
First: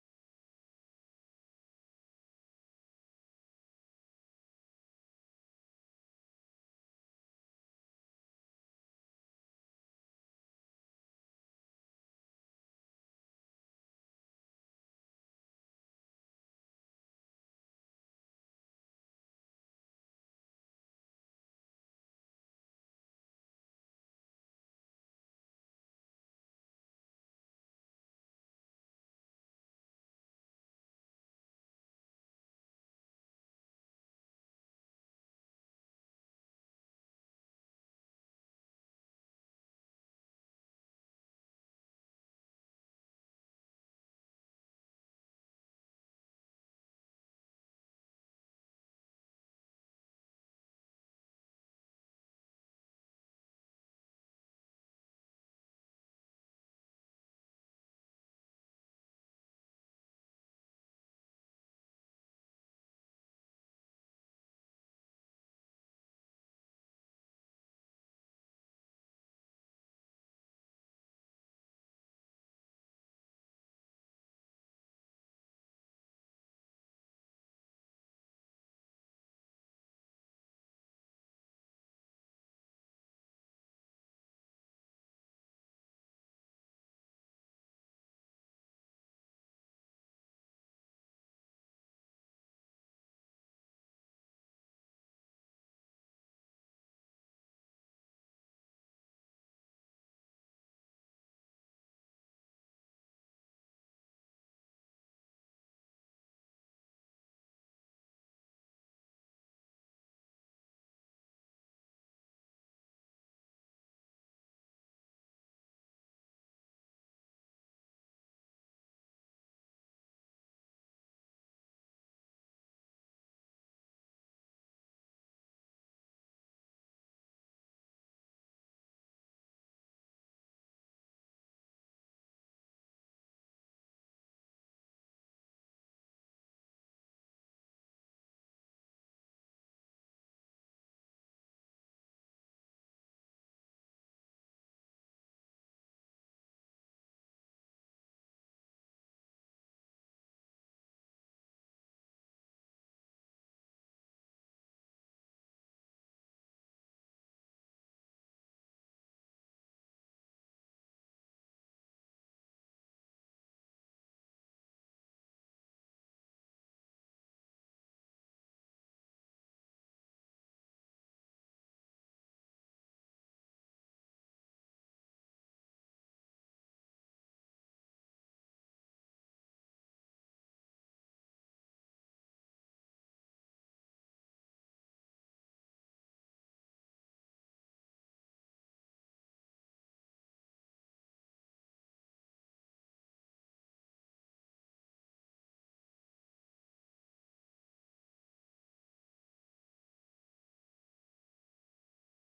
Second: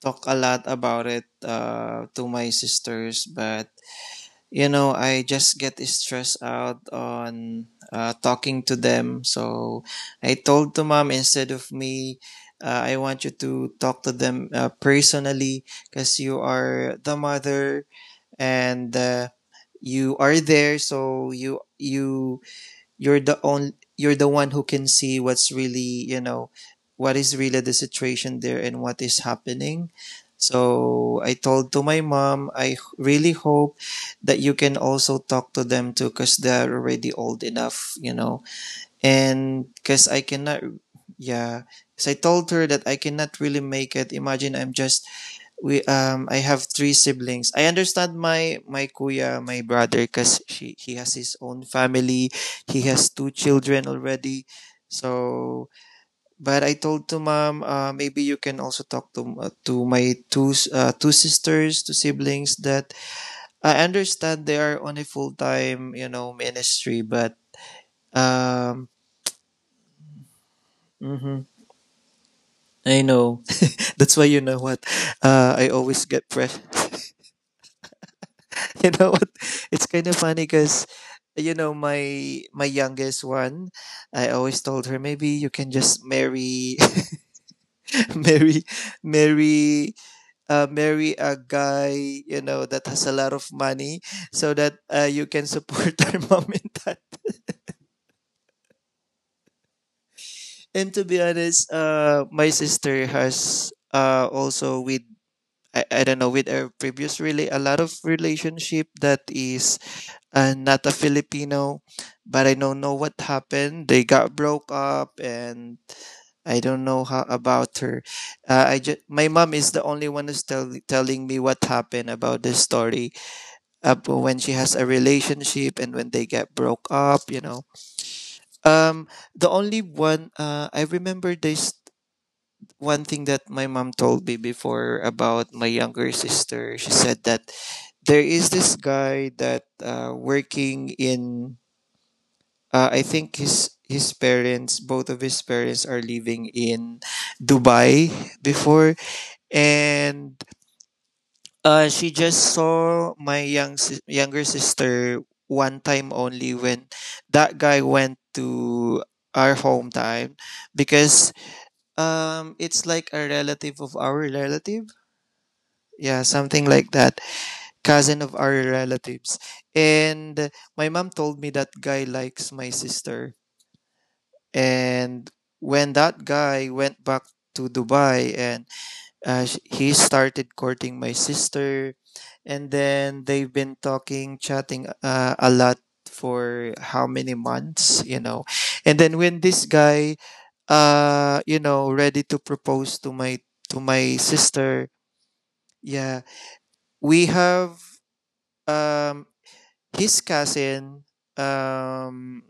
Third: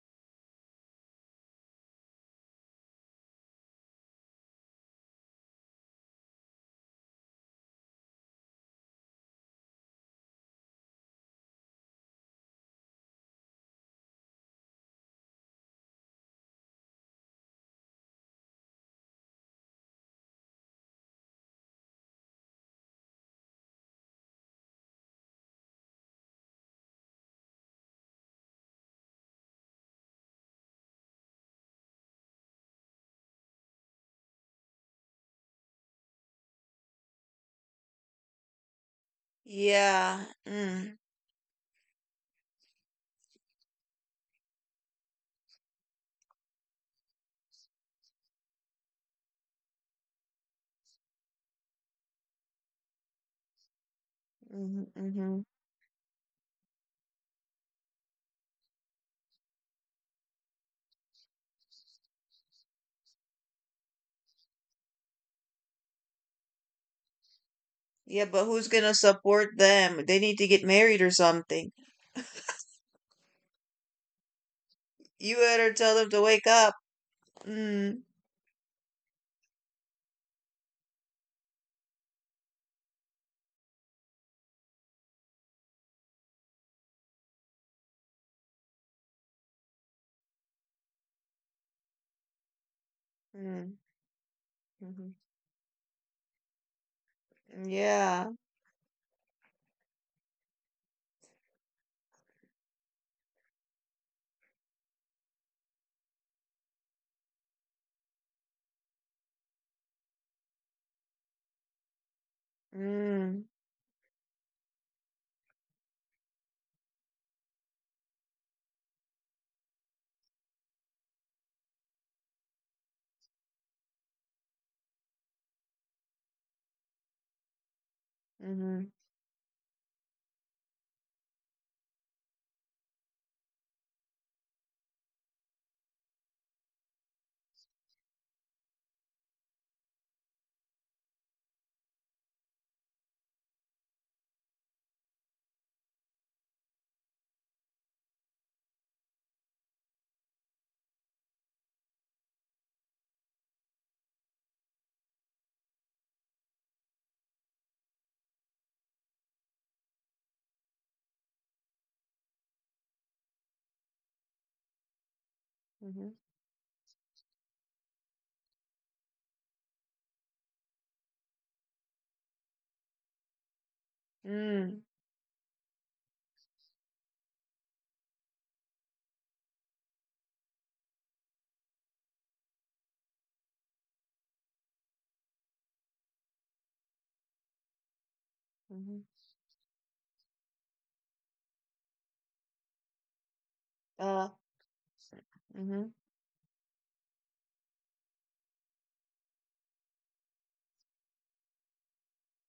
talk a lot about it, uh to my sisters, but you know, I just get stressed out on uh, talking to them. So I told to mom, instead of me, uh, I want you to talk to them uh, personally because you are the mother and uh, you are there. So you you you're the only, you're the one who can see what's really, you know, what is really the situation there and what is happening. So I told to my mom, I really hope that you can also talk to them too because they're already old enough, you know. And because I Yeah. cannot, Mm. yeah. Yeah. 'Cause I told her that I cannot really make it. Imagine, I'm just, we, um I have three siblings. I understand my, my kuya, my brother, cuz she he has his own family. He has two children already. Hmm, hmm. So, but I told to mom, uh, maybe you can also talk to, uh, to my two s- uh, two sisters, two siblings, that I understand they are on a full-time, you know, ministry, but Yeah, but who's um gonna support them? They need to get married or mhm, something. I know. That's why, you know what. You Uh, I better tell always them to get wake press up. Mm, you know what, it's kind of funny because, you know, my my youngest one, I always told her, maybe you can just marry marry marry uh, marry a guy, you know, that has a lot of mm, money so that, uh, mm-hmm. you can support our mom and dad. Yeah. And to be honest, uh my sister has, uh also with, I, I don't know with her previous, really a lot of relationship that is, and not a Filipino, but I don't know what Mm, happened. They got broke up, and I don't know how about her. Uh, I just, my mom is the only one who's tell, telling me what happened about this story up when she has a relationship and when they get broke up. You know, mm-hmm. um, the only one, uh, I remember this one thing that my mom told me before about my younger sister. She said that there is this guy that, uh, working in, Uh, I think his his parents, both of his parents, are living in Dubai before, and uh, she just saw my young sis- younger sister one time only when that guy went to our hometown because um it's like a relative of our relative, Mm-hmm. yeah, something like that, cousin of our relatives. And my mom told me that guy likes my sister. Mm, And when that guy went back to Dubai and uh, he started courting my sister, and then they've been talking, chatting uh, a lot for how many months, you know. And mm-hmm. then when this guy, uh, you know, ready to propose to my, to my Uh, sister, mm-hmm. yeah, we have um his cousin um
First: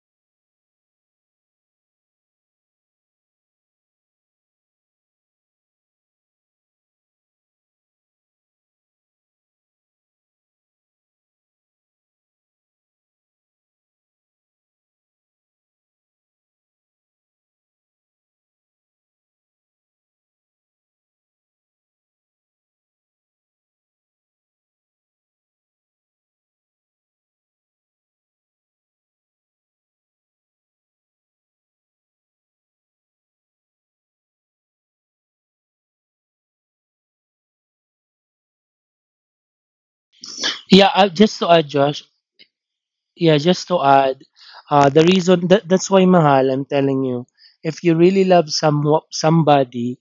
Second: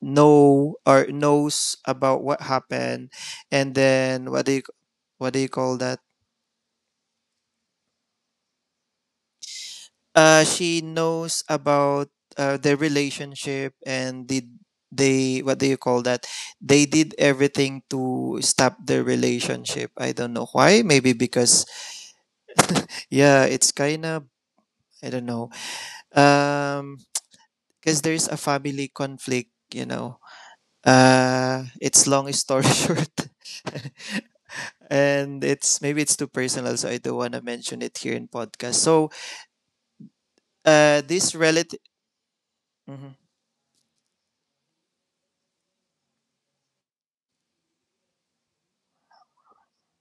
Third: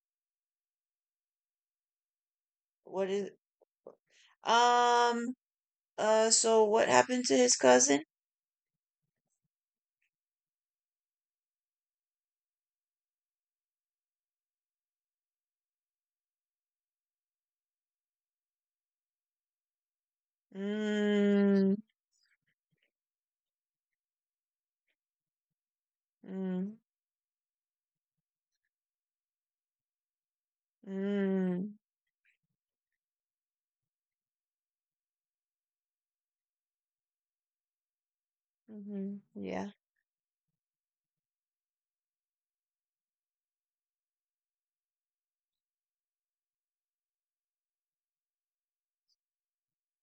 know or knows about what happened. What is— And then what do you, what Um, do you call that, uh, so what happened to his cousin? uh she knows about uh, their relationship and did they, what do you call that, they did everything to stop their relationship. I don't know why, maybe because, Mm, yeah, it's kind of, I don't know, mm, um because there's a family conflict, you know, uh mm, it's long story short. And it's, maybe it's too personal, so I don't want to mention it here in podcast. So, mm-hmm. Yeah. Yeah, uh, uh, this just to add, relative, Josh. mm-hmm, Yeah, just to add, uh, the reason that that's why, mahal. I'm telling you, if you really love some somebody,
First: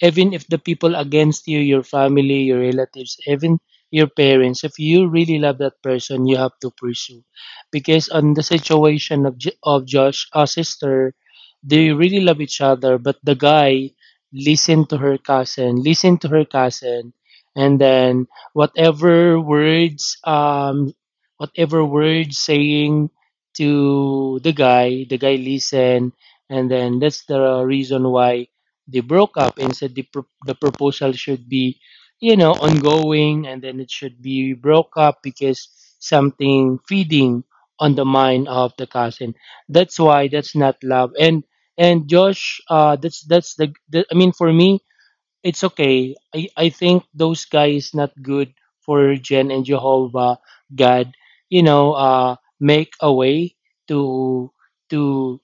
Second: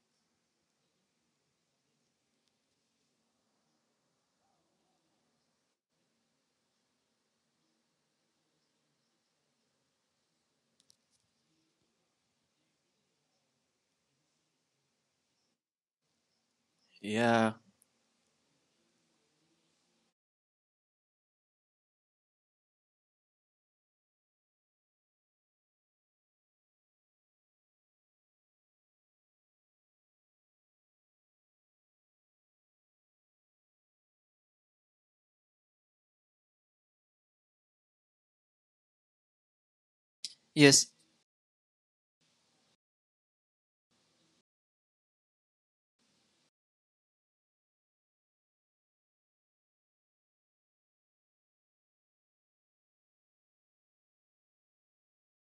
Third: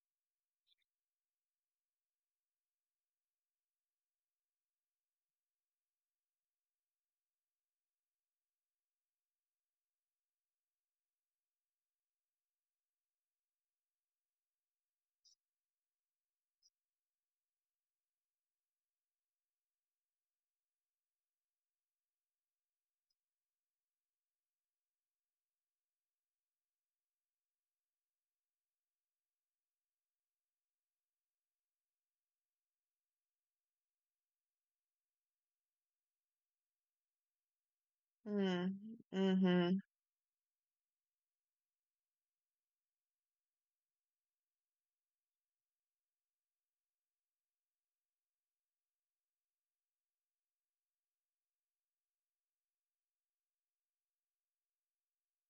even if the people against you, your family, your relatives, even your parents, if you really love that person, you have to pursue. Because on the situation of J- of Josh, a sister, they really love each other, but the guy listened to her cousin, listened to her cousin, yeah, and then whatever words, um, whatever words saying to the guy, the guy listened, and then that's the reason why they broke up, and said the pro- the proposal should be, you know, ongoing, and then it should be broke up because something feeding on the mind of Mm, the cousin. mm-hmm. That's why that's not yes, love. and and Josh, uh that's that's the, the, I mean, for me, it's okay. I i think those guys not good for Jen, and Jehovah God, you know, uh make a way to to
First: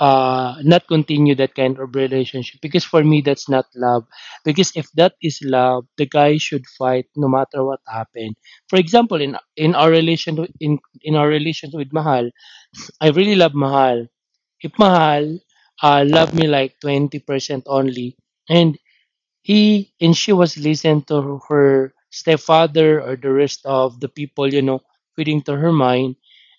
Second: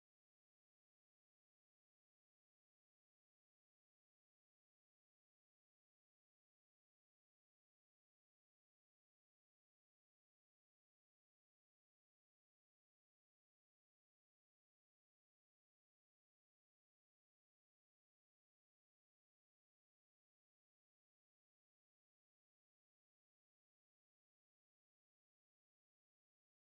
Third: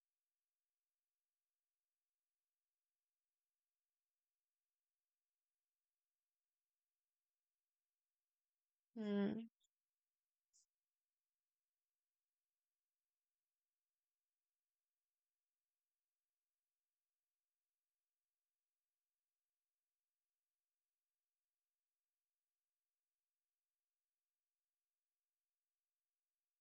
uh, not continue that kind of relationship, because for me that's not love. Because if that is love, the guy should fight no matter what happened. For example, in Mm, in our relation, in in our relation with mahal, I really love mahal. If mahal uh, love me like twenty percent only, and he and she was listening to her stepfather or the rest of the people, you know, feeding to her mind.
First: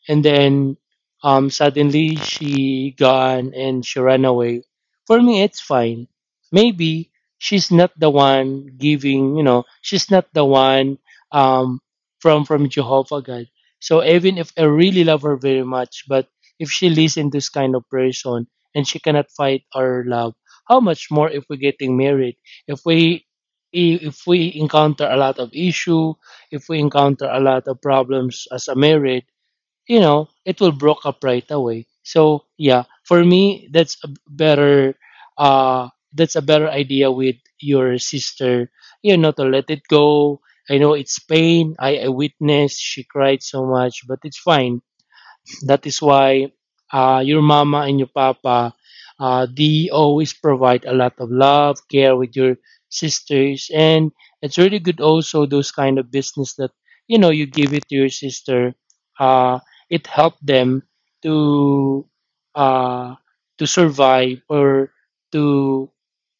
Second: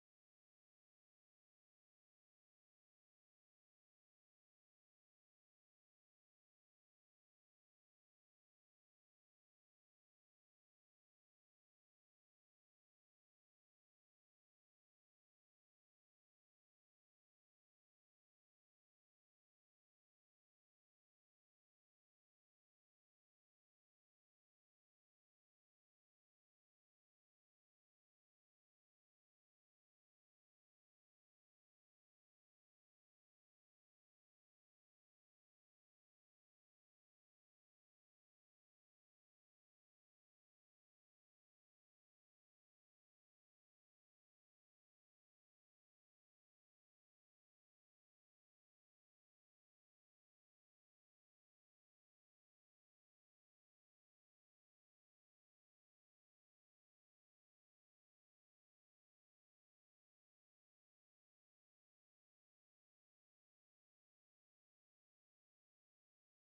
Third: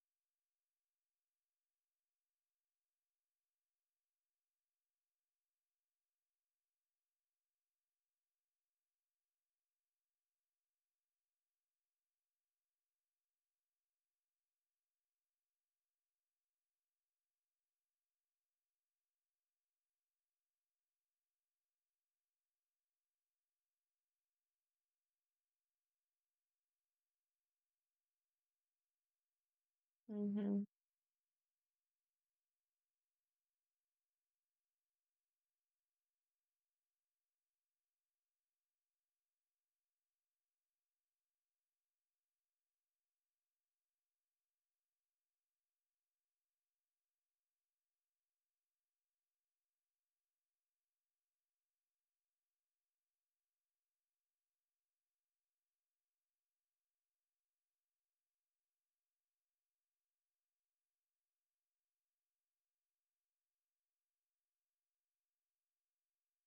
And then um, suddenly she gone and she ran away. For me, it's fine. Maybe she's not the one giving, you know, she's not the one um, from from Jehovah God. So even if I really love her very much, but if she listen to this kind of person and she cannot fight our love, how much more if we're getting married? If we, if we encounter a lot of issue, if we encounter a lot of problems as a married, you know, mm-hmm. it will broke up right away. So yeah, for me, that's a better uh that's a better idea with your sister, you know, to let it go. I know it's pain. I, I witnessed she cried so much, but it's fine. That is why, uh, your mama and your papa, uh, they always provide a lot of love, care with your sisters, and it's really good also those kind of business that, you know, you give it to your sister. Uh, it helped them to uh, to survive or to,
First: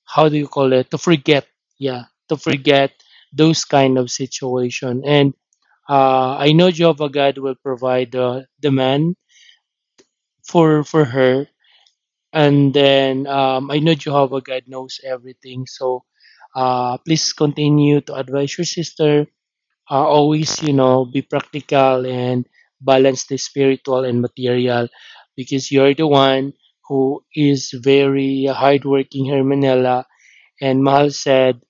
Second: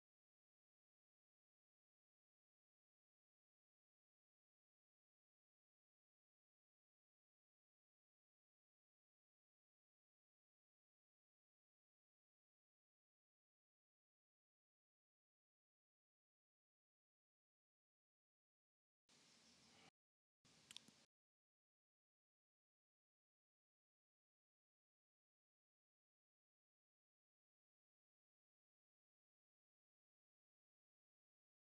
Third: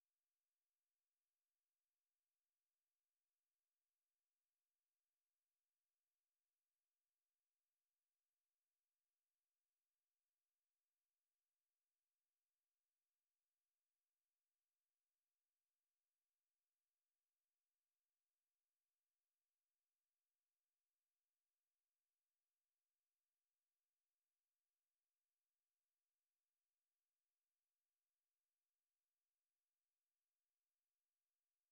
how do you call it, to forget, yeah, to forget those kind of situation. And uh, I know Jehovah God will provide the the man for for her. And then um, I know Jehovah God knows everything. So uh, please continue to advise your sister, uh, always, you know, be practical and balance the spiritual and material, because you're the one who is very hardworking, hermanella. And Mahal said,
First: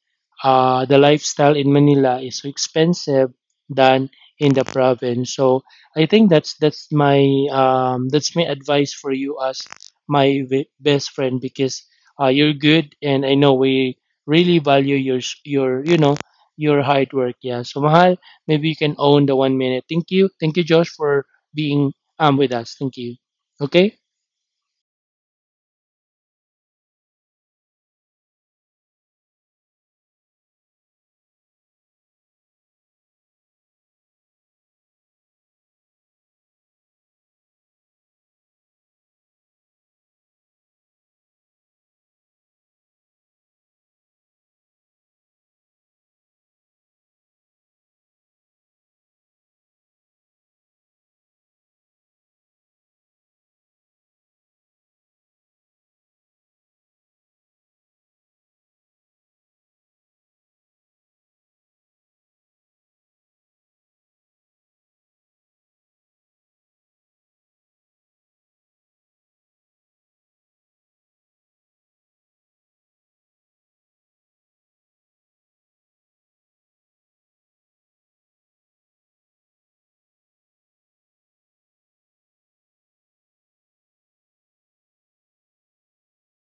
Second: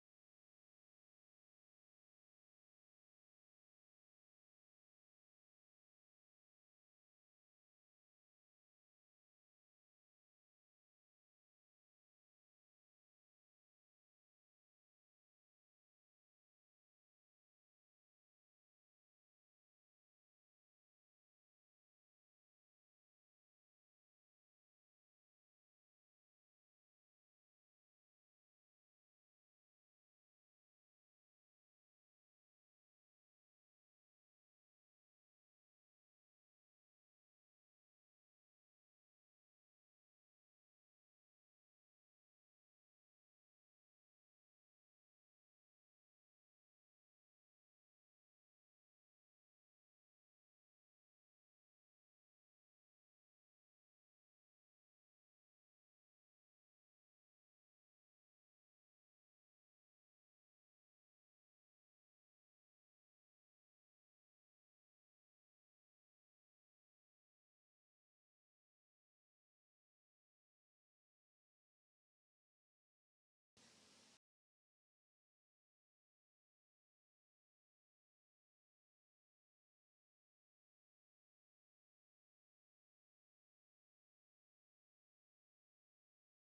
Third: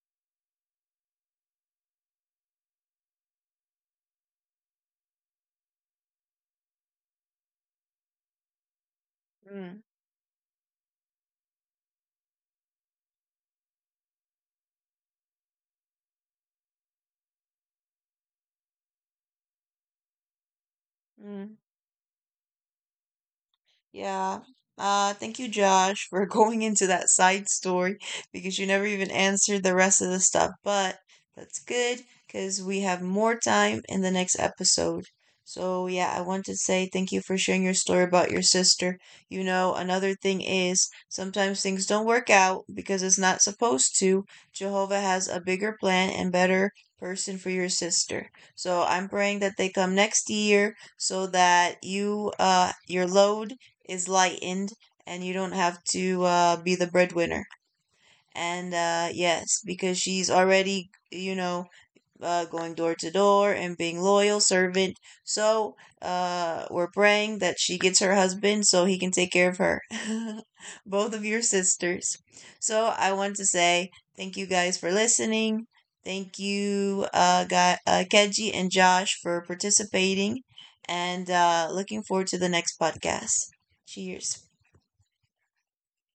uh, the lifestyle in Manila is so expensive than in the province. So I think that's that's my, um, that's my advice for you as Mm. my v- best friend, because uh, you're good, and I know we really value your s- your, you know, your hard work. Yeah. So Mahal, maybe you can own the one minute. Thank you. Thank you, Josh, for Mhm. being um with us. Thank you. Okay. Yeah. Uh, thank you, Josh, for going into that side story because you never even answered the rest of the stuff. But that's good because we have more time in the next episode. So, yeah, I want to say thank you for sharing your story about your sister. You know, another thing is sometimes things don't work out because it's not supposed to. Jehovah has a bigger plan and better person for your sister. So, I'm praying that they come next year so that you, uh, your load is lightened and you don't have to uh, be the breadwinner. And uh, yes, because she's already, you know, uh, going door to door and being loyal servant. So uh, we're praying that she gets her husband so he can take care of her. Both of your sisters. So I want to say thank you guys for listening. Thank you, uh, guy, uh, Keji and Josh, for participating. And uh, looking forward to the next podcast. Cheers.